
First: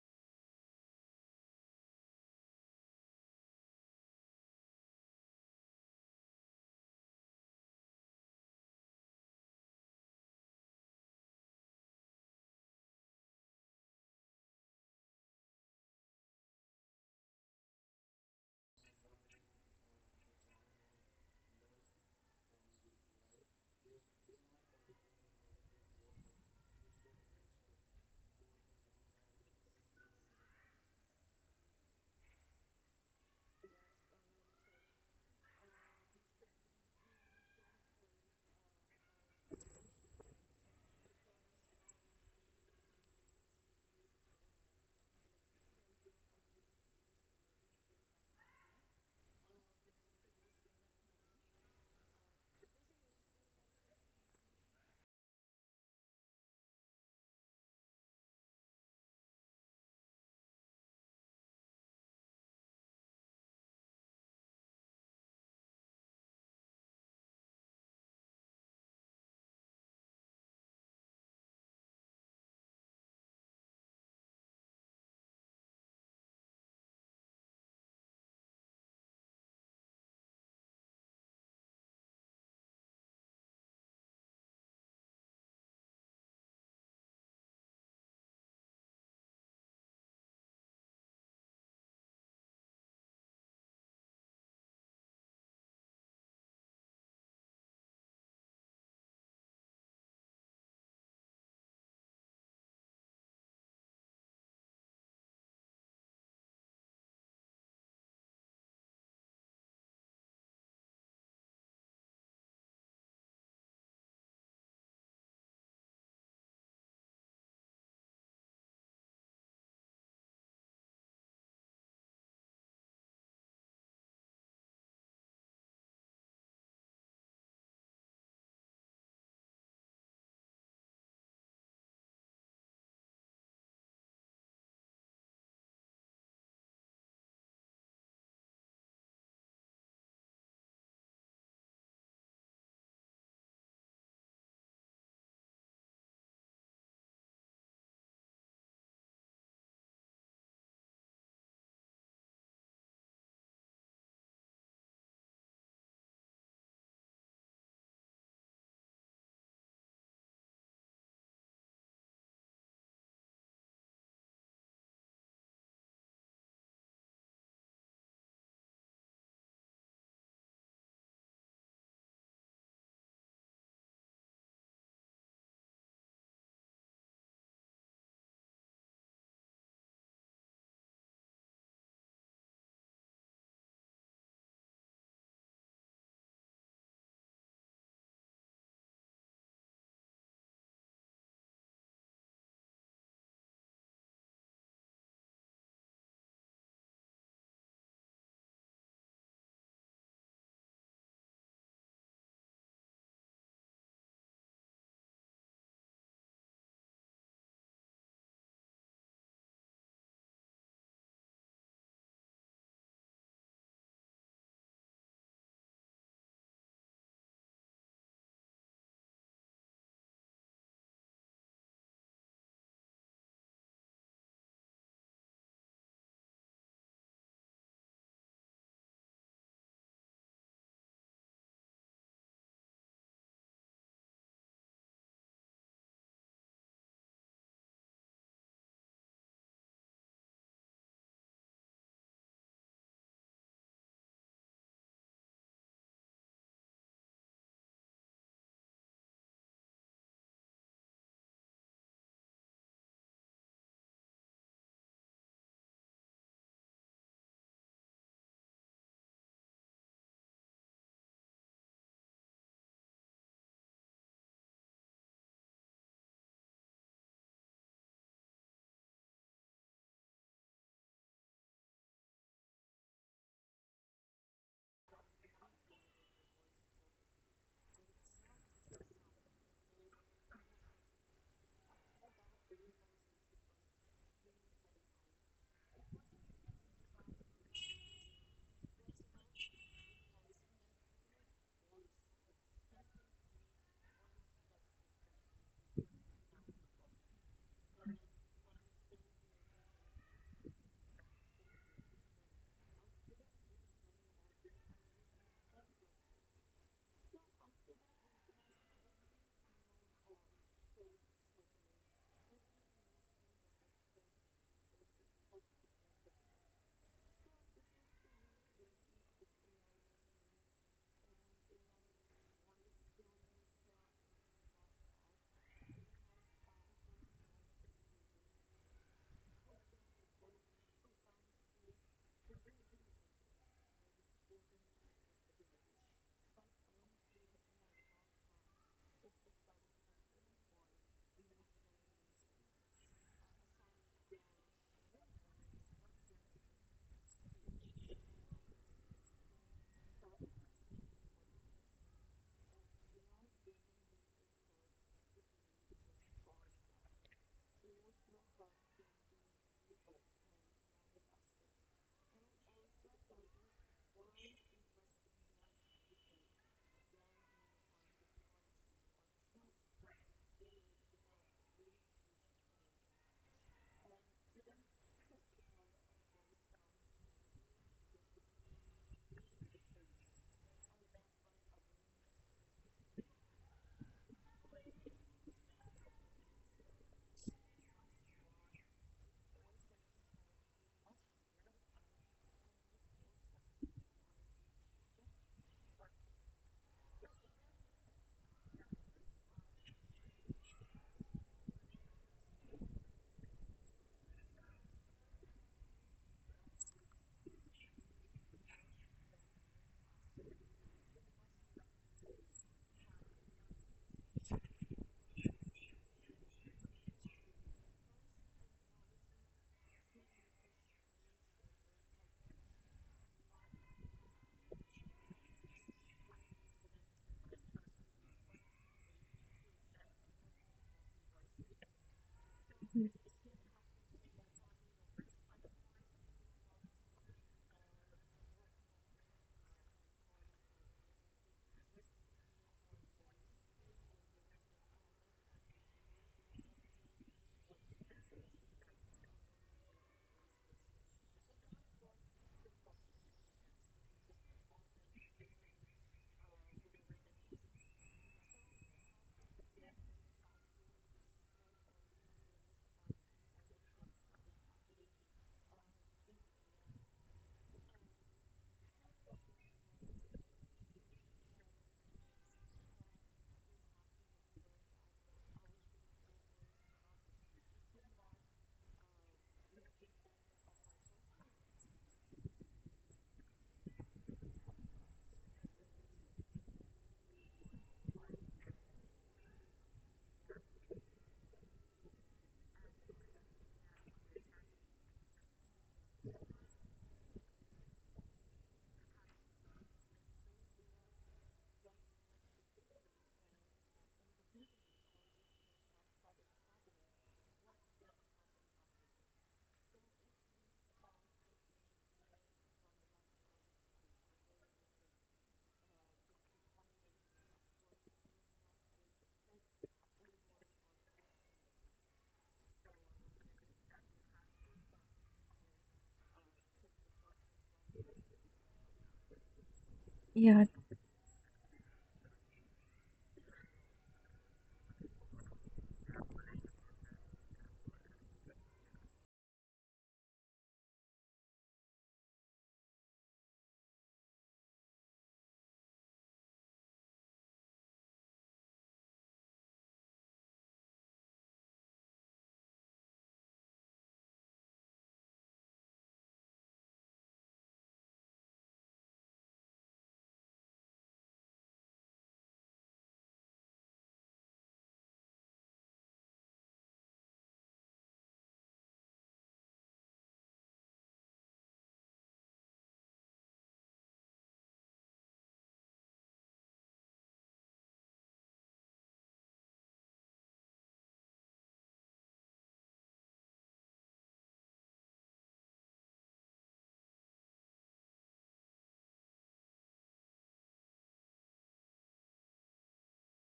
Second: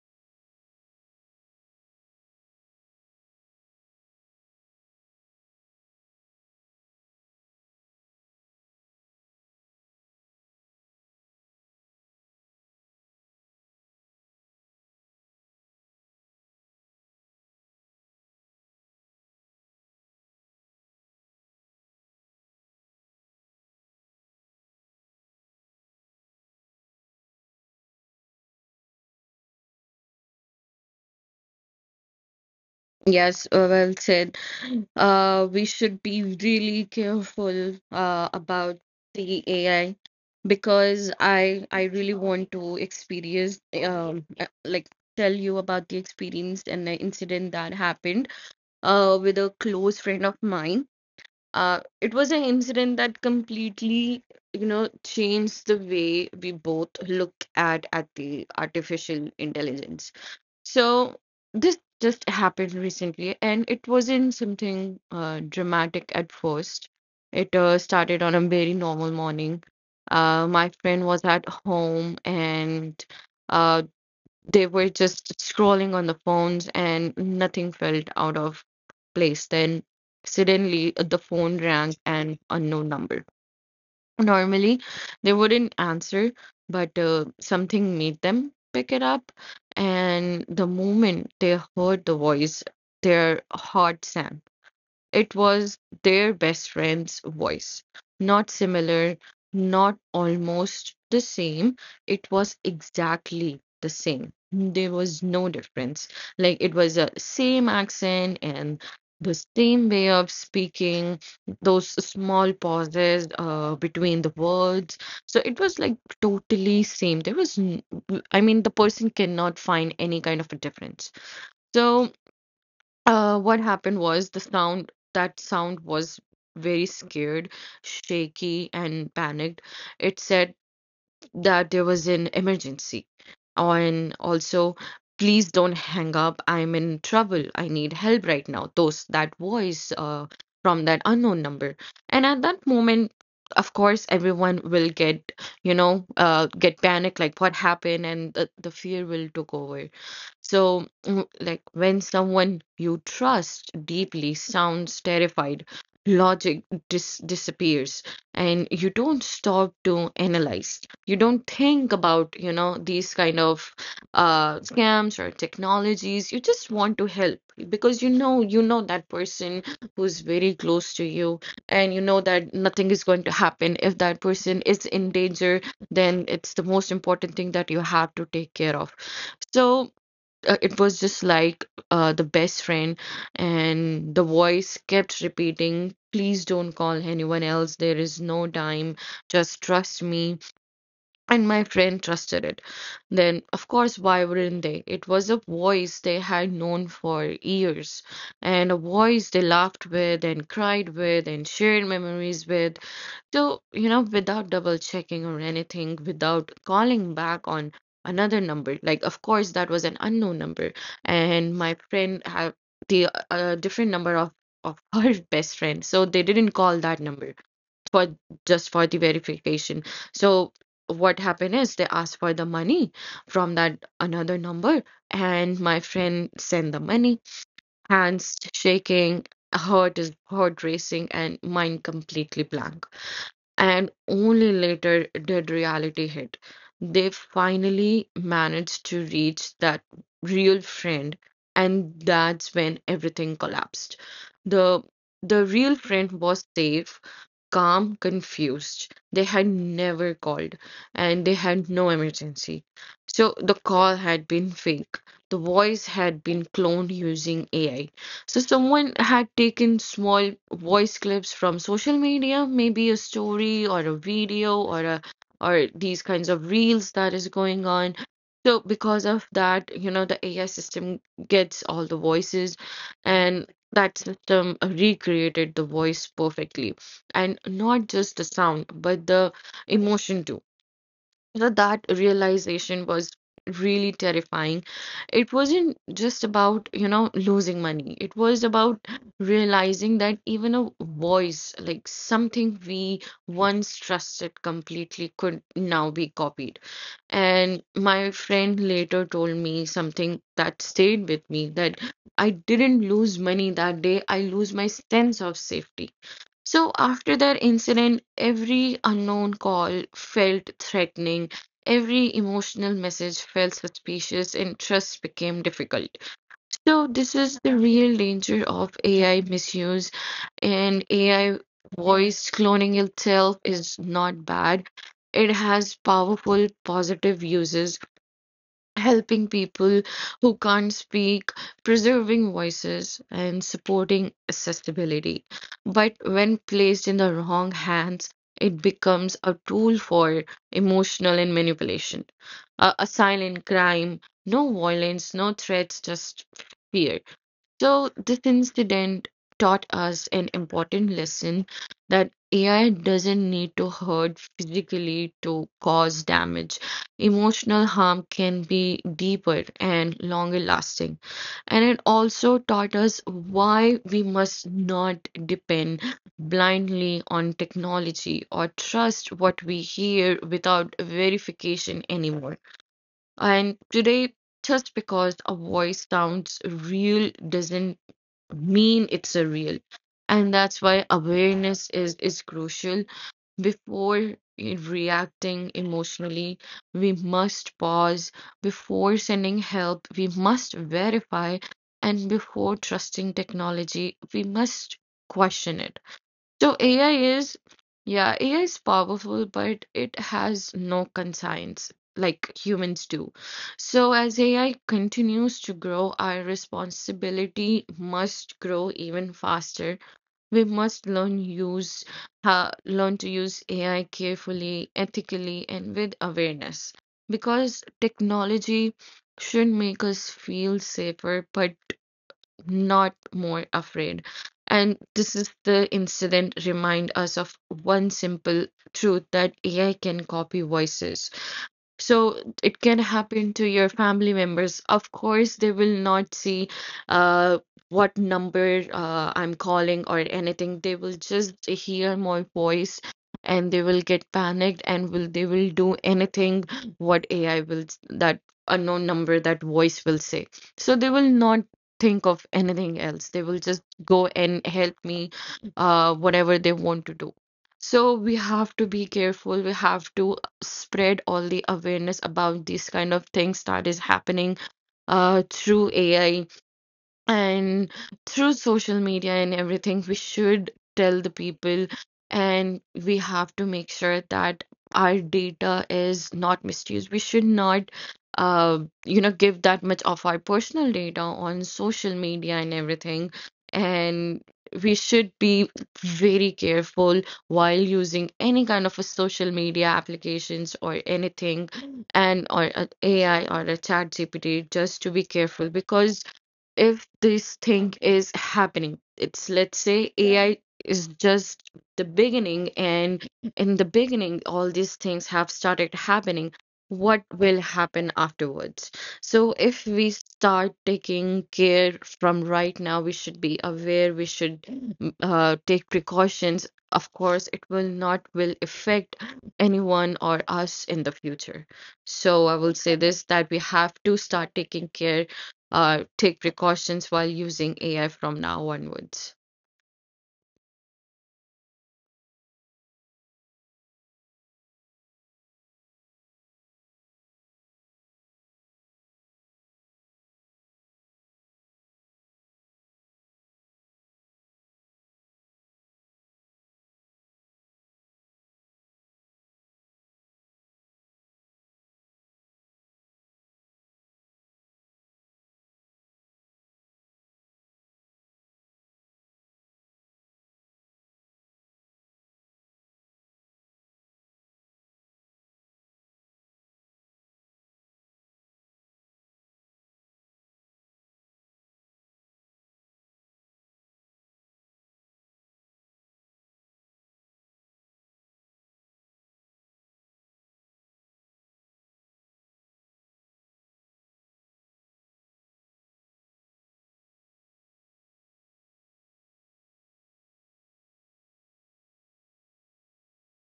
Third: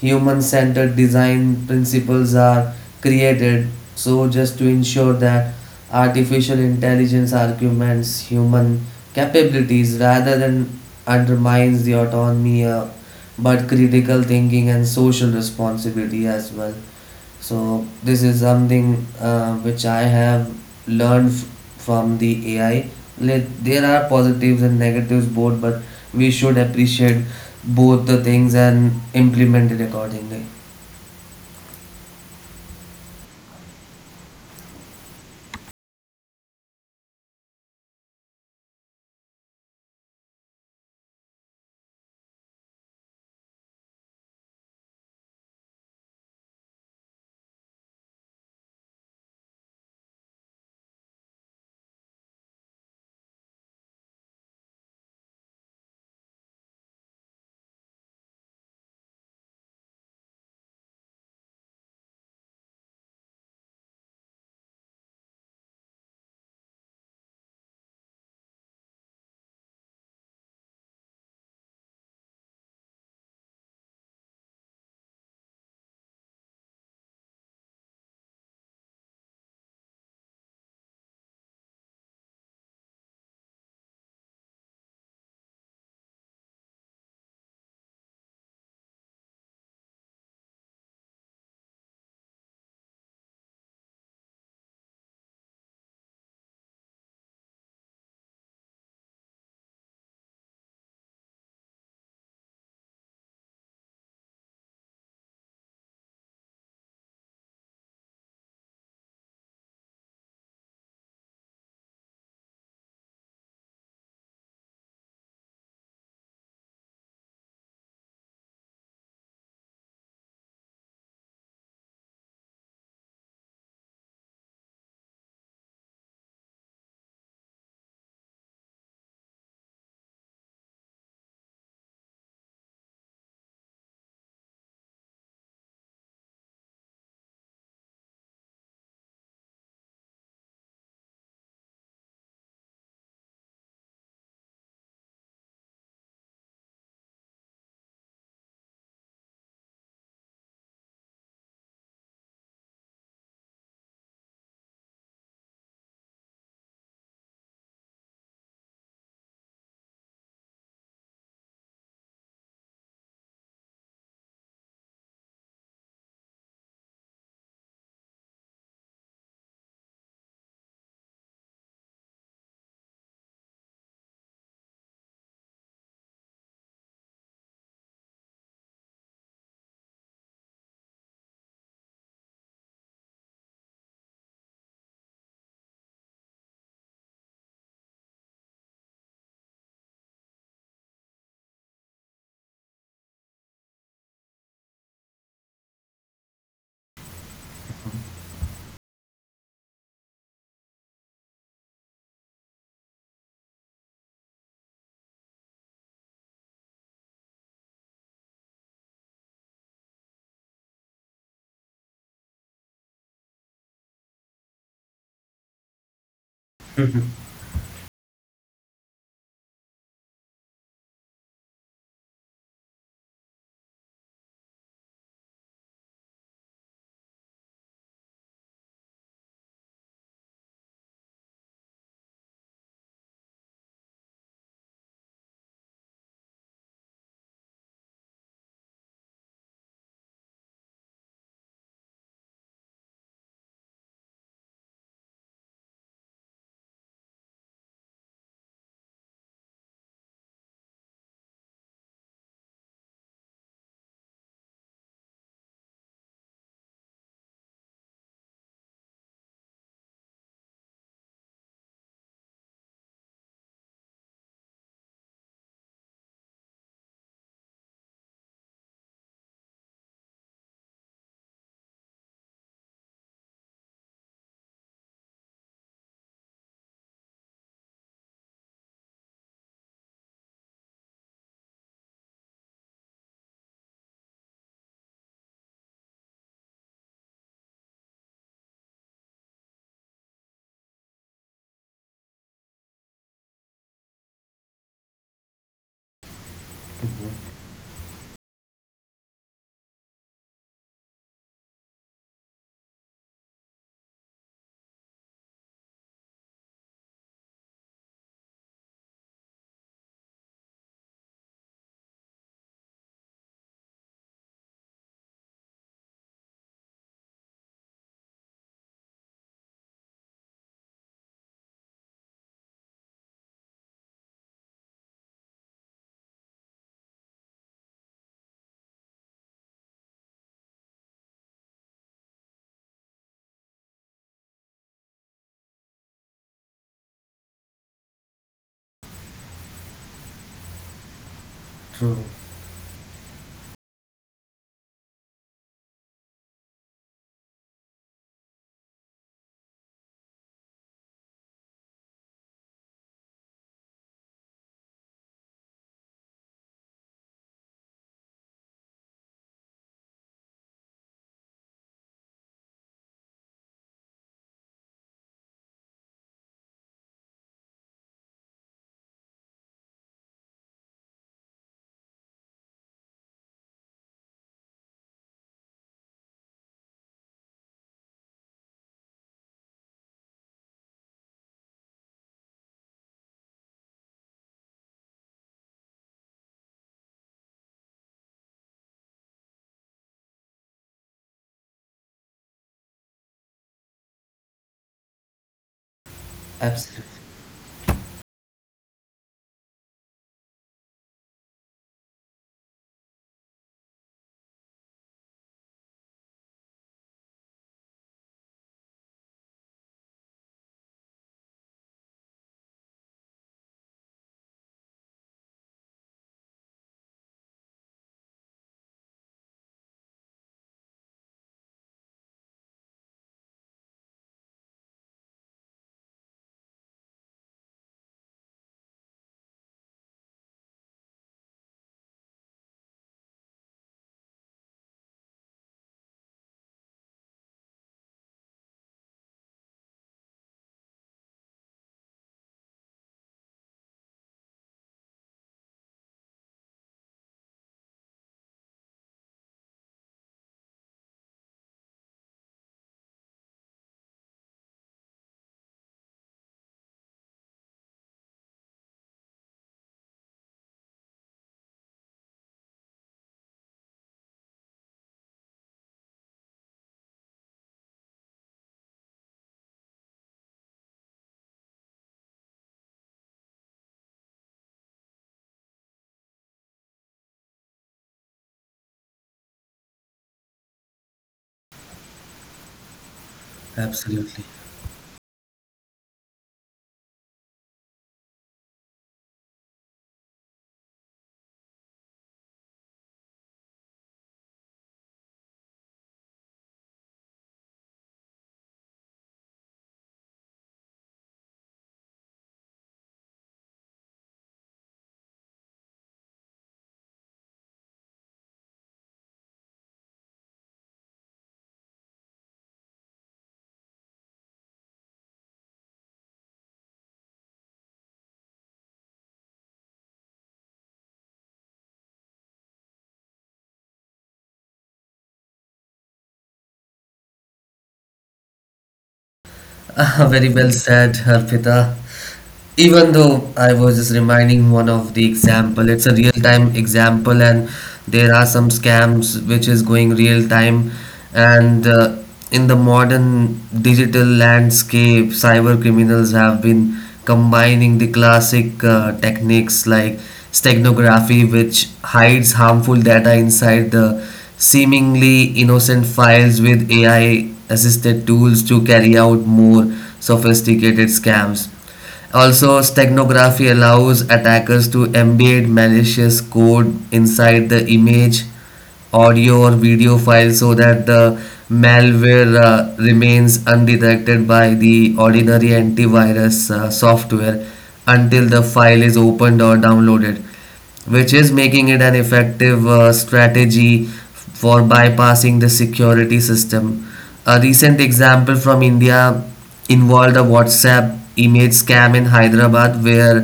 human centered design principles are created, so just to ensure that artificial intelligence arguments human capabilities rather than undermines the autonomy, but critical thinking and social responsibility as well. So this is something which I have learned f- from the AI. Like, there are positives and negatives both, but we should appreciate both the things and implement it accordingly. Yes, well said. We should be really careful about the AI because I really want to experience like tell you about the experience and the incident that happened with a close friend of mine. It was an incident that completely, you know, changed the way we both look at the artificial intelligence. So this just happened recently, and it wasn't something dramatic at first. It started on a very normal morning. My friend was at home, and uh, they were just scrolling on the phones, and nothing felt out of place. Then suddenly, the phone rang, an unknown number. Normally, they wouldn't answer, but something made them pick it up. And the moment they heard the voice, their heart sank. It was their best friend's voice. Not similar, not almost the same. It was exactly the same. There was no difference. Like it was a same accent and the same way of speaking, those small pauses between the words. So it was like totally same. I mean, the person cannot find any kind of a difference. So what happened was that sound was very scared, shaky, and panicked. It said that there was an emergency. Oh, and also, please don't hang up. I'm in trouble. I need help right now. Those, that voice, from that unknown number. And at that moment, of course, everyone will get panicked, like what happened, and the fear will took over. So, like when someone you trust deeply sounds terrified, logic disappears, and you don't stop to analyze. You don't think about, you know, these kind of scams or technologies. You just want to help because you know that person who's very close to you, and you know that nothing is going to happen. If that person is in danger, then it's the most important thing that you have to take care of. So it was just like, the best friend, and the voice kept repeating, "Please don't call anyone else. There is no time. Just trust me." And my friend trusted it. Then, of course, why wouldn't they? It was a voice they had known for years, and a voice they laughed with and cried with and shared memories with. So, you know, without double checking or anything, without calling back on another number, like, of course, that was an unknown number. And my friend had the different number of her best friend. So they didn't call that number for just for the verification. So what happened is they asked for the money from that another number, and my friend sent the money, hands shaking, heart racing, and mind completely blank, and only later did reality hit. They finally managed to reach that real friend, and that's when everything collapsed. The the real friend was safe, calm, confused. They had never called and they had no emergency. So the call had been fake. The voice had been cloned using AI. So someone had taken small voice clips from social media, maybe a story or a video or these kinds of reels that is going on. So because of that, you know, the AI system gets all the voices, and that system recreated the voice perfectly, and not just the sound but the emotion too. You That realization was really terrifying. It wasn't just about, you know, losing money, it was about realizing that even a voice, like something we once trusted completely, could now be copied. And my friend later told me something that stayed with me, that I didn't lose money that day, I lose my sense of safety. So after that incident, every unknown call felt threatening, every emotional message felt suspicious, and trust became difficult. So this is the real danger of AI misuse, and AI voice cloning itself is not bad. It has powerful positive uses, helping people who can't speak, preserving voices, and supporting accessibility. But when placed in the wrong hands, it becomes a tool for emotional and True. manipulation. A silent crime, no violence, no threats, just fear. So this incident taught us an important lesson that AI doesn't need to hurt physically to cause damage. Emotional harm can be deeper and longer lasting. And it also taught us why we must not depend blindly on technology or trust what we hear without verification anymore. And today, just because a voice sounds real doesn't mean it's a real, and that's why awareness is crucial. Before reacting emotionally, we must pause. Before sending help, we must verify. And before trusting technology, we must question it. So Absolutely. AI is, yeah, AI is powerful, but it has no conscience like humans do. So as AI continues to grow, our responsibility must grow even faster. We must learn to use AI carefully, ethically, and with awareness. Because technology should make us feel safer, but not more afraid. And this is the incident remind us of one simple truth, that AI can copy voices, so it can happen to your family members. Of course, they will not see uh, what number I'm calling or anything. They will just hear my voice and they will get panicked, and will they will do anything what AI will that unknown number that voice will say. So they will not think of anything else. They will just go and help me whatever they want to do. So we have to be careful. We have to spread all the awareness about these kind of things that is happening through AI, and through social media and everything, we should tell the people, and we have to make sure that our data is not misused. We should not, uh, you know, give that much of our personal data on social media and everything. And Absolutely. we should be very careful while using any kind of a social media applications or anything, and or a AI or a chat GPT, just to be careful, because if this thing is happening, it's, let's say, AI is just the beginning, and in the beginning all these things have started happening, what will happen afterwards? So if we start taking care from right now, we should be aware, we should take precautions, of course it will not will affect anyone or us in the future. So I will say this, that we have to start taking care, take precautions while using AI from now onwards. Ah, very Yeah, well said, Harpita. Even though I was just reminding one of the example, it's a real time example, and there are some scams which is going real time, and in the modern digital landscape, cyber criminals have been combining the classic techniques like steganography, which hides harmful data inside the seemingly innocent files with AI assisted tools to carry out more sophisticated scams. Also, steganography allows attackers to embed malicious code inside the image, audio, or video file so that the malware remains undetected by the ordinary antivirus software until the file is opened or downloaded, which is making it an effective strategy for bypassing the security system. A recent example from India involved a WhatsApp image scam in Hyderabad, where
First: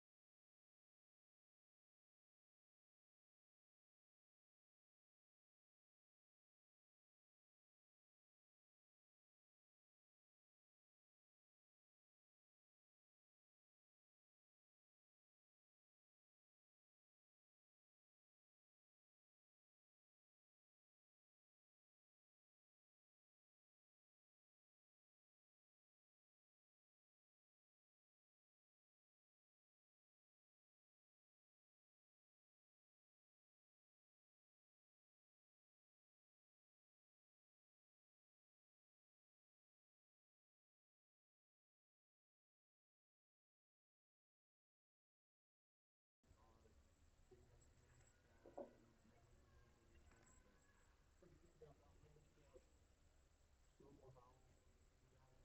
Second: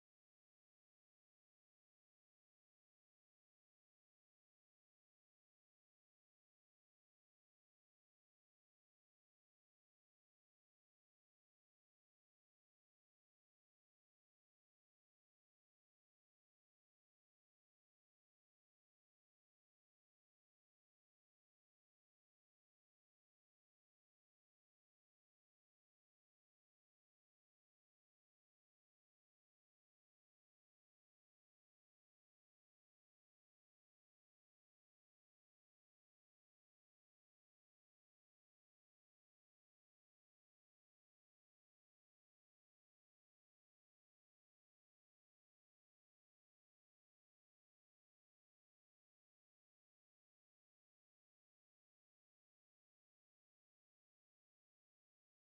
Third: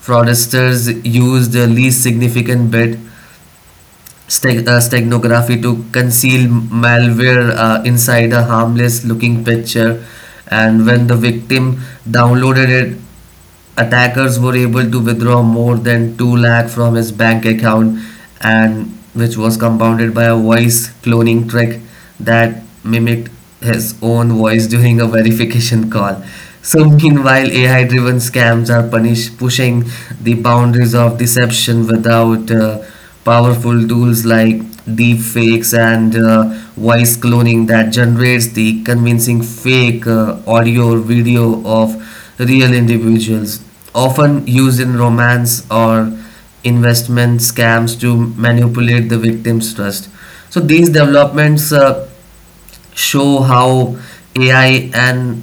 fraudsters used the least significant bit steganography to conceal malware inside a harmless looking picture, and when the victim downloaded it, attackers were able to withdraw more than 2 lakh from his bank account, and which was compounded by a voice cloning trick that mimicked his own voice during a verification call. So meanwhile, AI driven scams are punish pushing the boundaries of deception without powerful tools like deep fakes and voice cloning that generates the convincing fake audio or video of real individuals, often used in romance or investment scams to manipulate the victim's trust. So these developments show how AI and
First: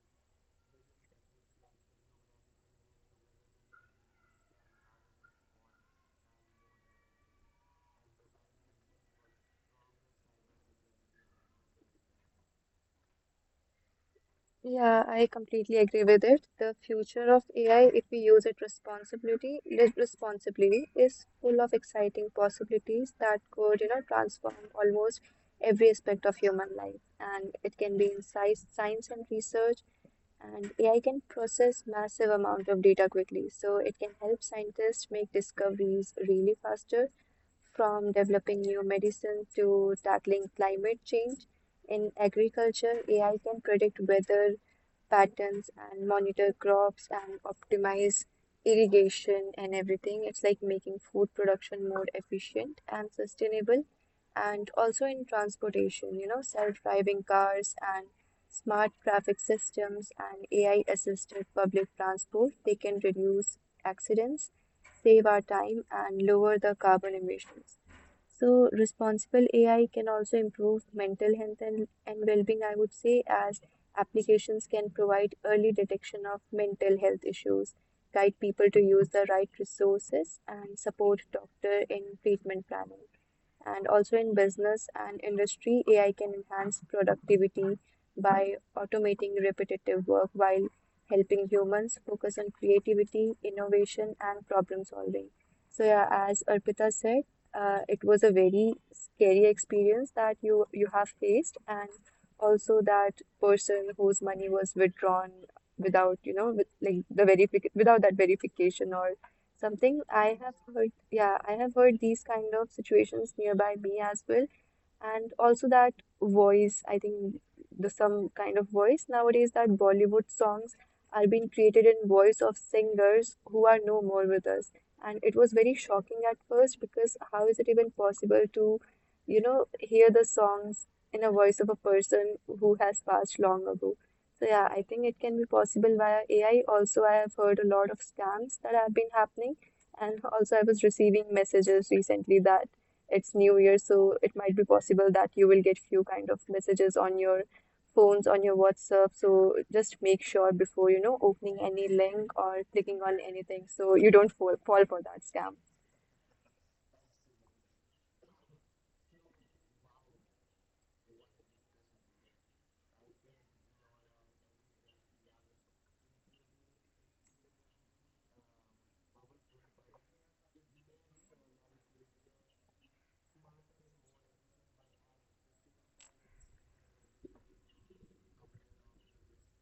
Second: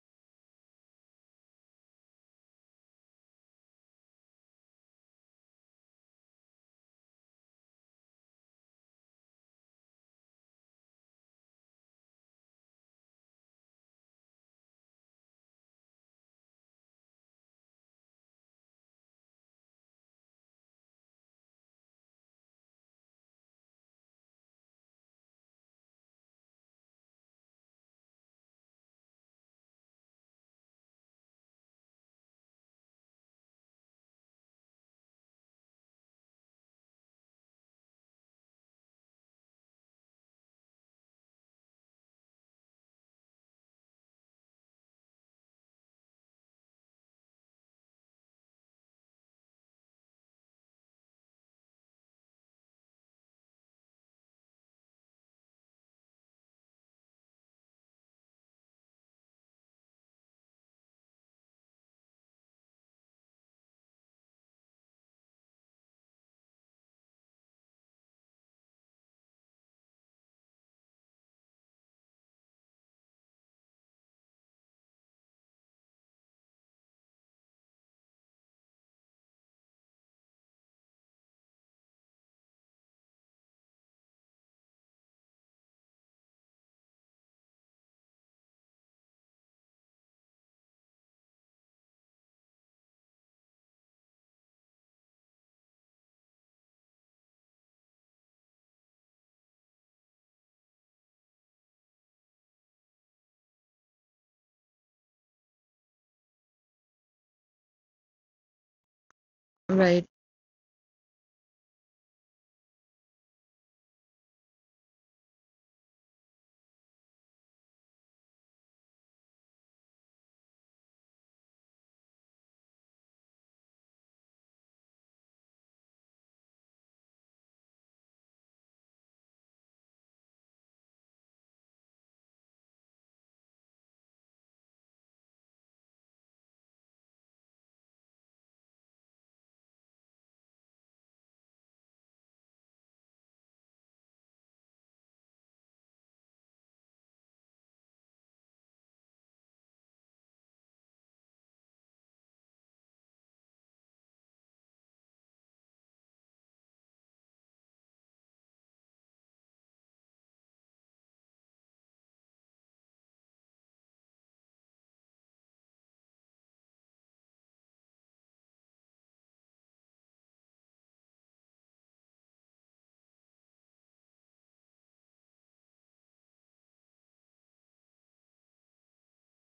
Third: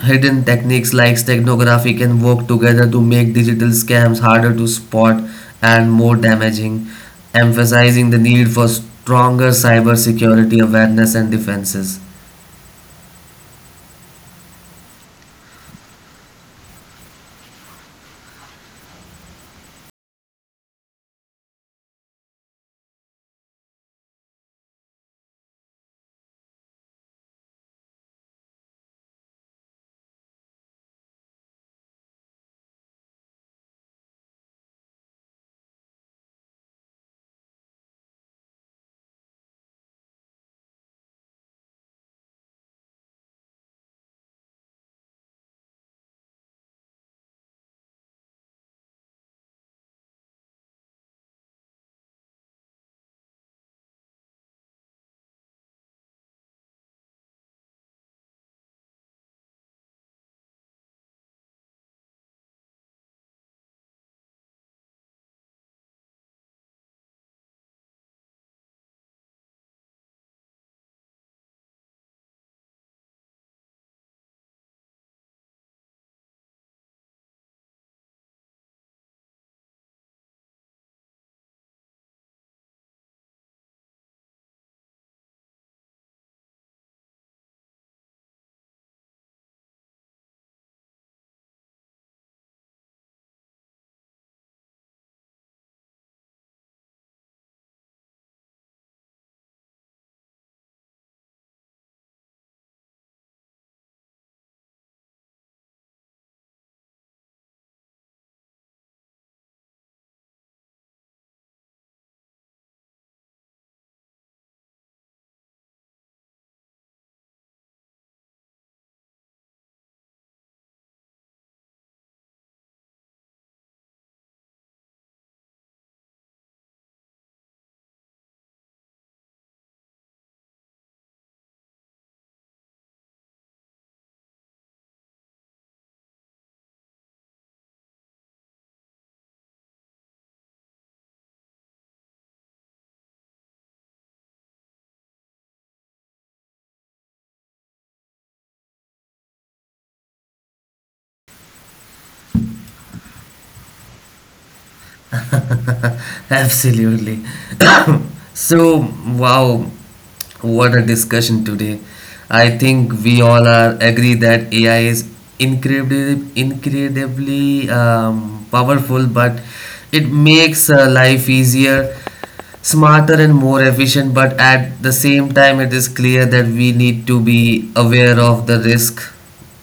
hidden techniques like steganography can work together to make digital scams harder to spot and more damaging, emphasizing the need for stronger cybersecurity awareness and defenses. yeah, I completely agree with it. The future of AI, if we use it responsibly, is full of exciting possibilities that could, you know, transform almost every aspect of human life. And it can be in science and research, and AI can process massive amount of data quickly. So it can help scientists make discoveries really faster, from developing new medicines to tackling climate change. In agriculture, AI can predict weather patterns and monitor crops and optimize irrigation and everything. It's like making food production more efficient and sustainable. And also in transportation, you know, self-driving cars and smart traffic systems, and AI assisted public transport, they can reduce accidents, save our time, and lower the carbon emissions. So, responsible AI can also improve mental health and well being, I would say, as applications can provide early detection of mental health issues, guide people to use the right resources, and support doctor in treatment planning. And also in business and industry, AI can enhance productivity by automating repetitive work while helping humans focus on creativity, innovation, and problem solving. So yeah, as Arpita said, it was a very scary experience that you have faced, and also that person whose money was withdrawn without, you know, with like the verific without that verification or something Right. I have heard, yeah, I have heard these kind of situations nearby me as well. And also that voice, I think the some kind of voice nowadays, that Bollywood songs are being created in voice of singers who are no more with us. And it was very shocking at first because how is it even possible to, you know, hear the songs in a voice of a person who has passed long ago? So yeah, I think it can be possible via AI. Also, I have heard a lot of scams that have been happening, and also I was receiving messages recently that it's new year, so it might be possible that you will get few kind of messages on your phones, on your WhatsApp, so just make sure before, you know, opening any link or clicking on anything so you don't fall for that scam. Absolutely. So, wow, what a discussion today. I think we all are agree that AI is incredibly powerful, but it makes life easier, smarter, and more efficient. But at the same time, it is clear that we need to be aware of the risk,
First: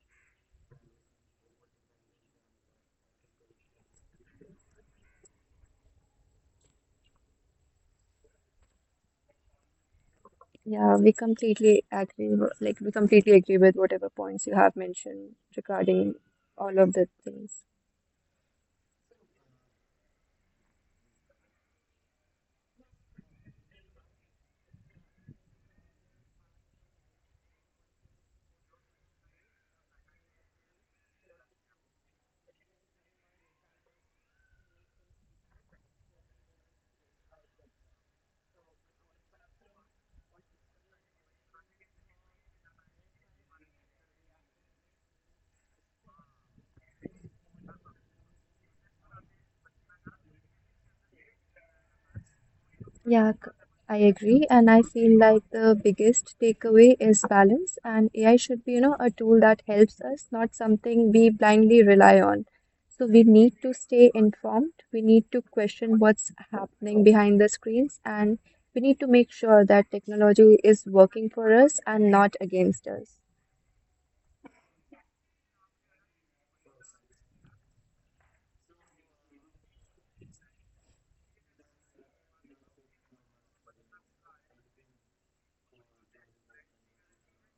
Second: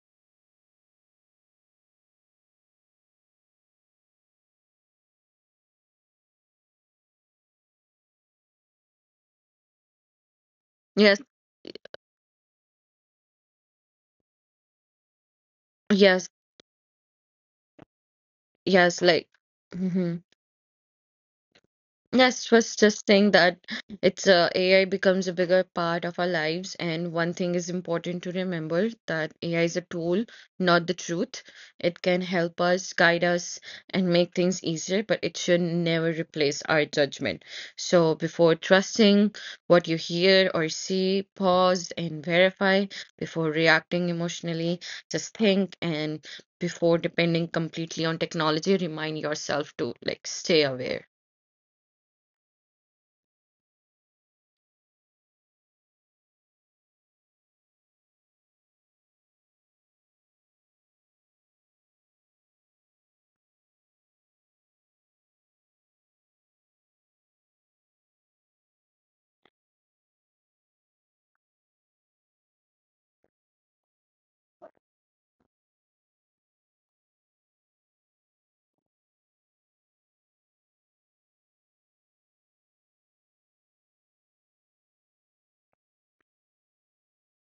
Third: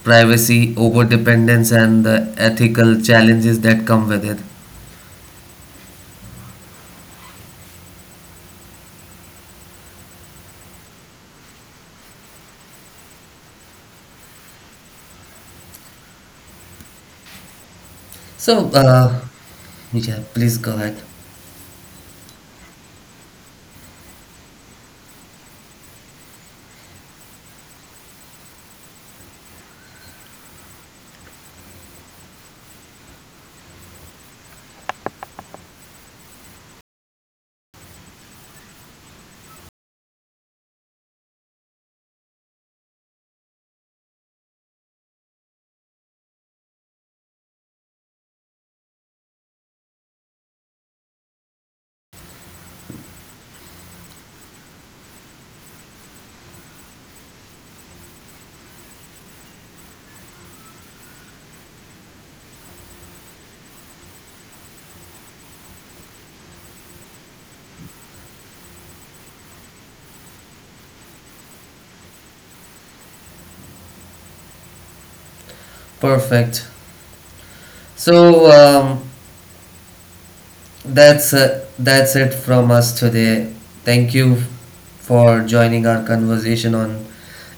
privacy, over dependence, and the ethical challenges that come with it. Yeah, we Yes. completely agree we completely agree with whatever points you have mentioned regarding Yes. all of the things. So, Yes. uh, Like. Mhm. Yeah, please go ahead. Yes, was just saying that it's, AI becomes a bigger part of our lives, and one thing is important to remember, that AI is a tool, not the truth. It can help us, guide us, and make things easier, but it should never replace our judgment. So before trusting what you hear or see, pause and verify. Before reacting emotionally, just think, and before depending completely on technology, remind yourself to like stay aware. Yeah, I agree. And I feel like the biggest takeaway is balance. And AI should be, you know, a tool that helps us, not something we blindly rely on. So we need to stay informed. We need to question what's happening behind the screens. And we need to make sure that technology is working for us and not against us. Perfect. So that's it from us today. Thank you for joining our conversation on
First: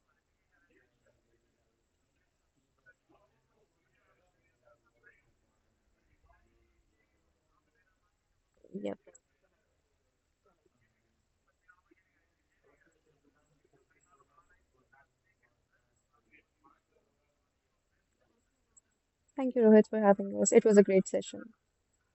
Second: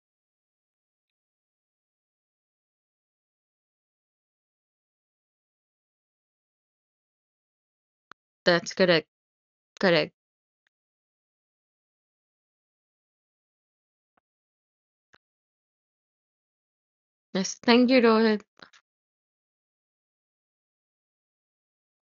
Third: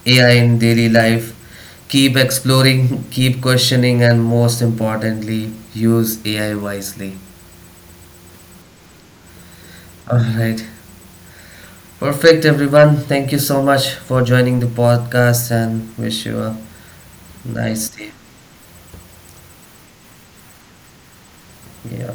AI in daily life. Keep exploring, keep questioning, and most importantly, use AI wisely. That's Yep. correct. Correct. All right. Perfect, everyone. Thank you so much for joining the podcast and wish you a Yes. nice Thank you, day. Rohit. Thank you, Rohit, for having us. It was a great session. Yeah.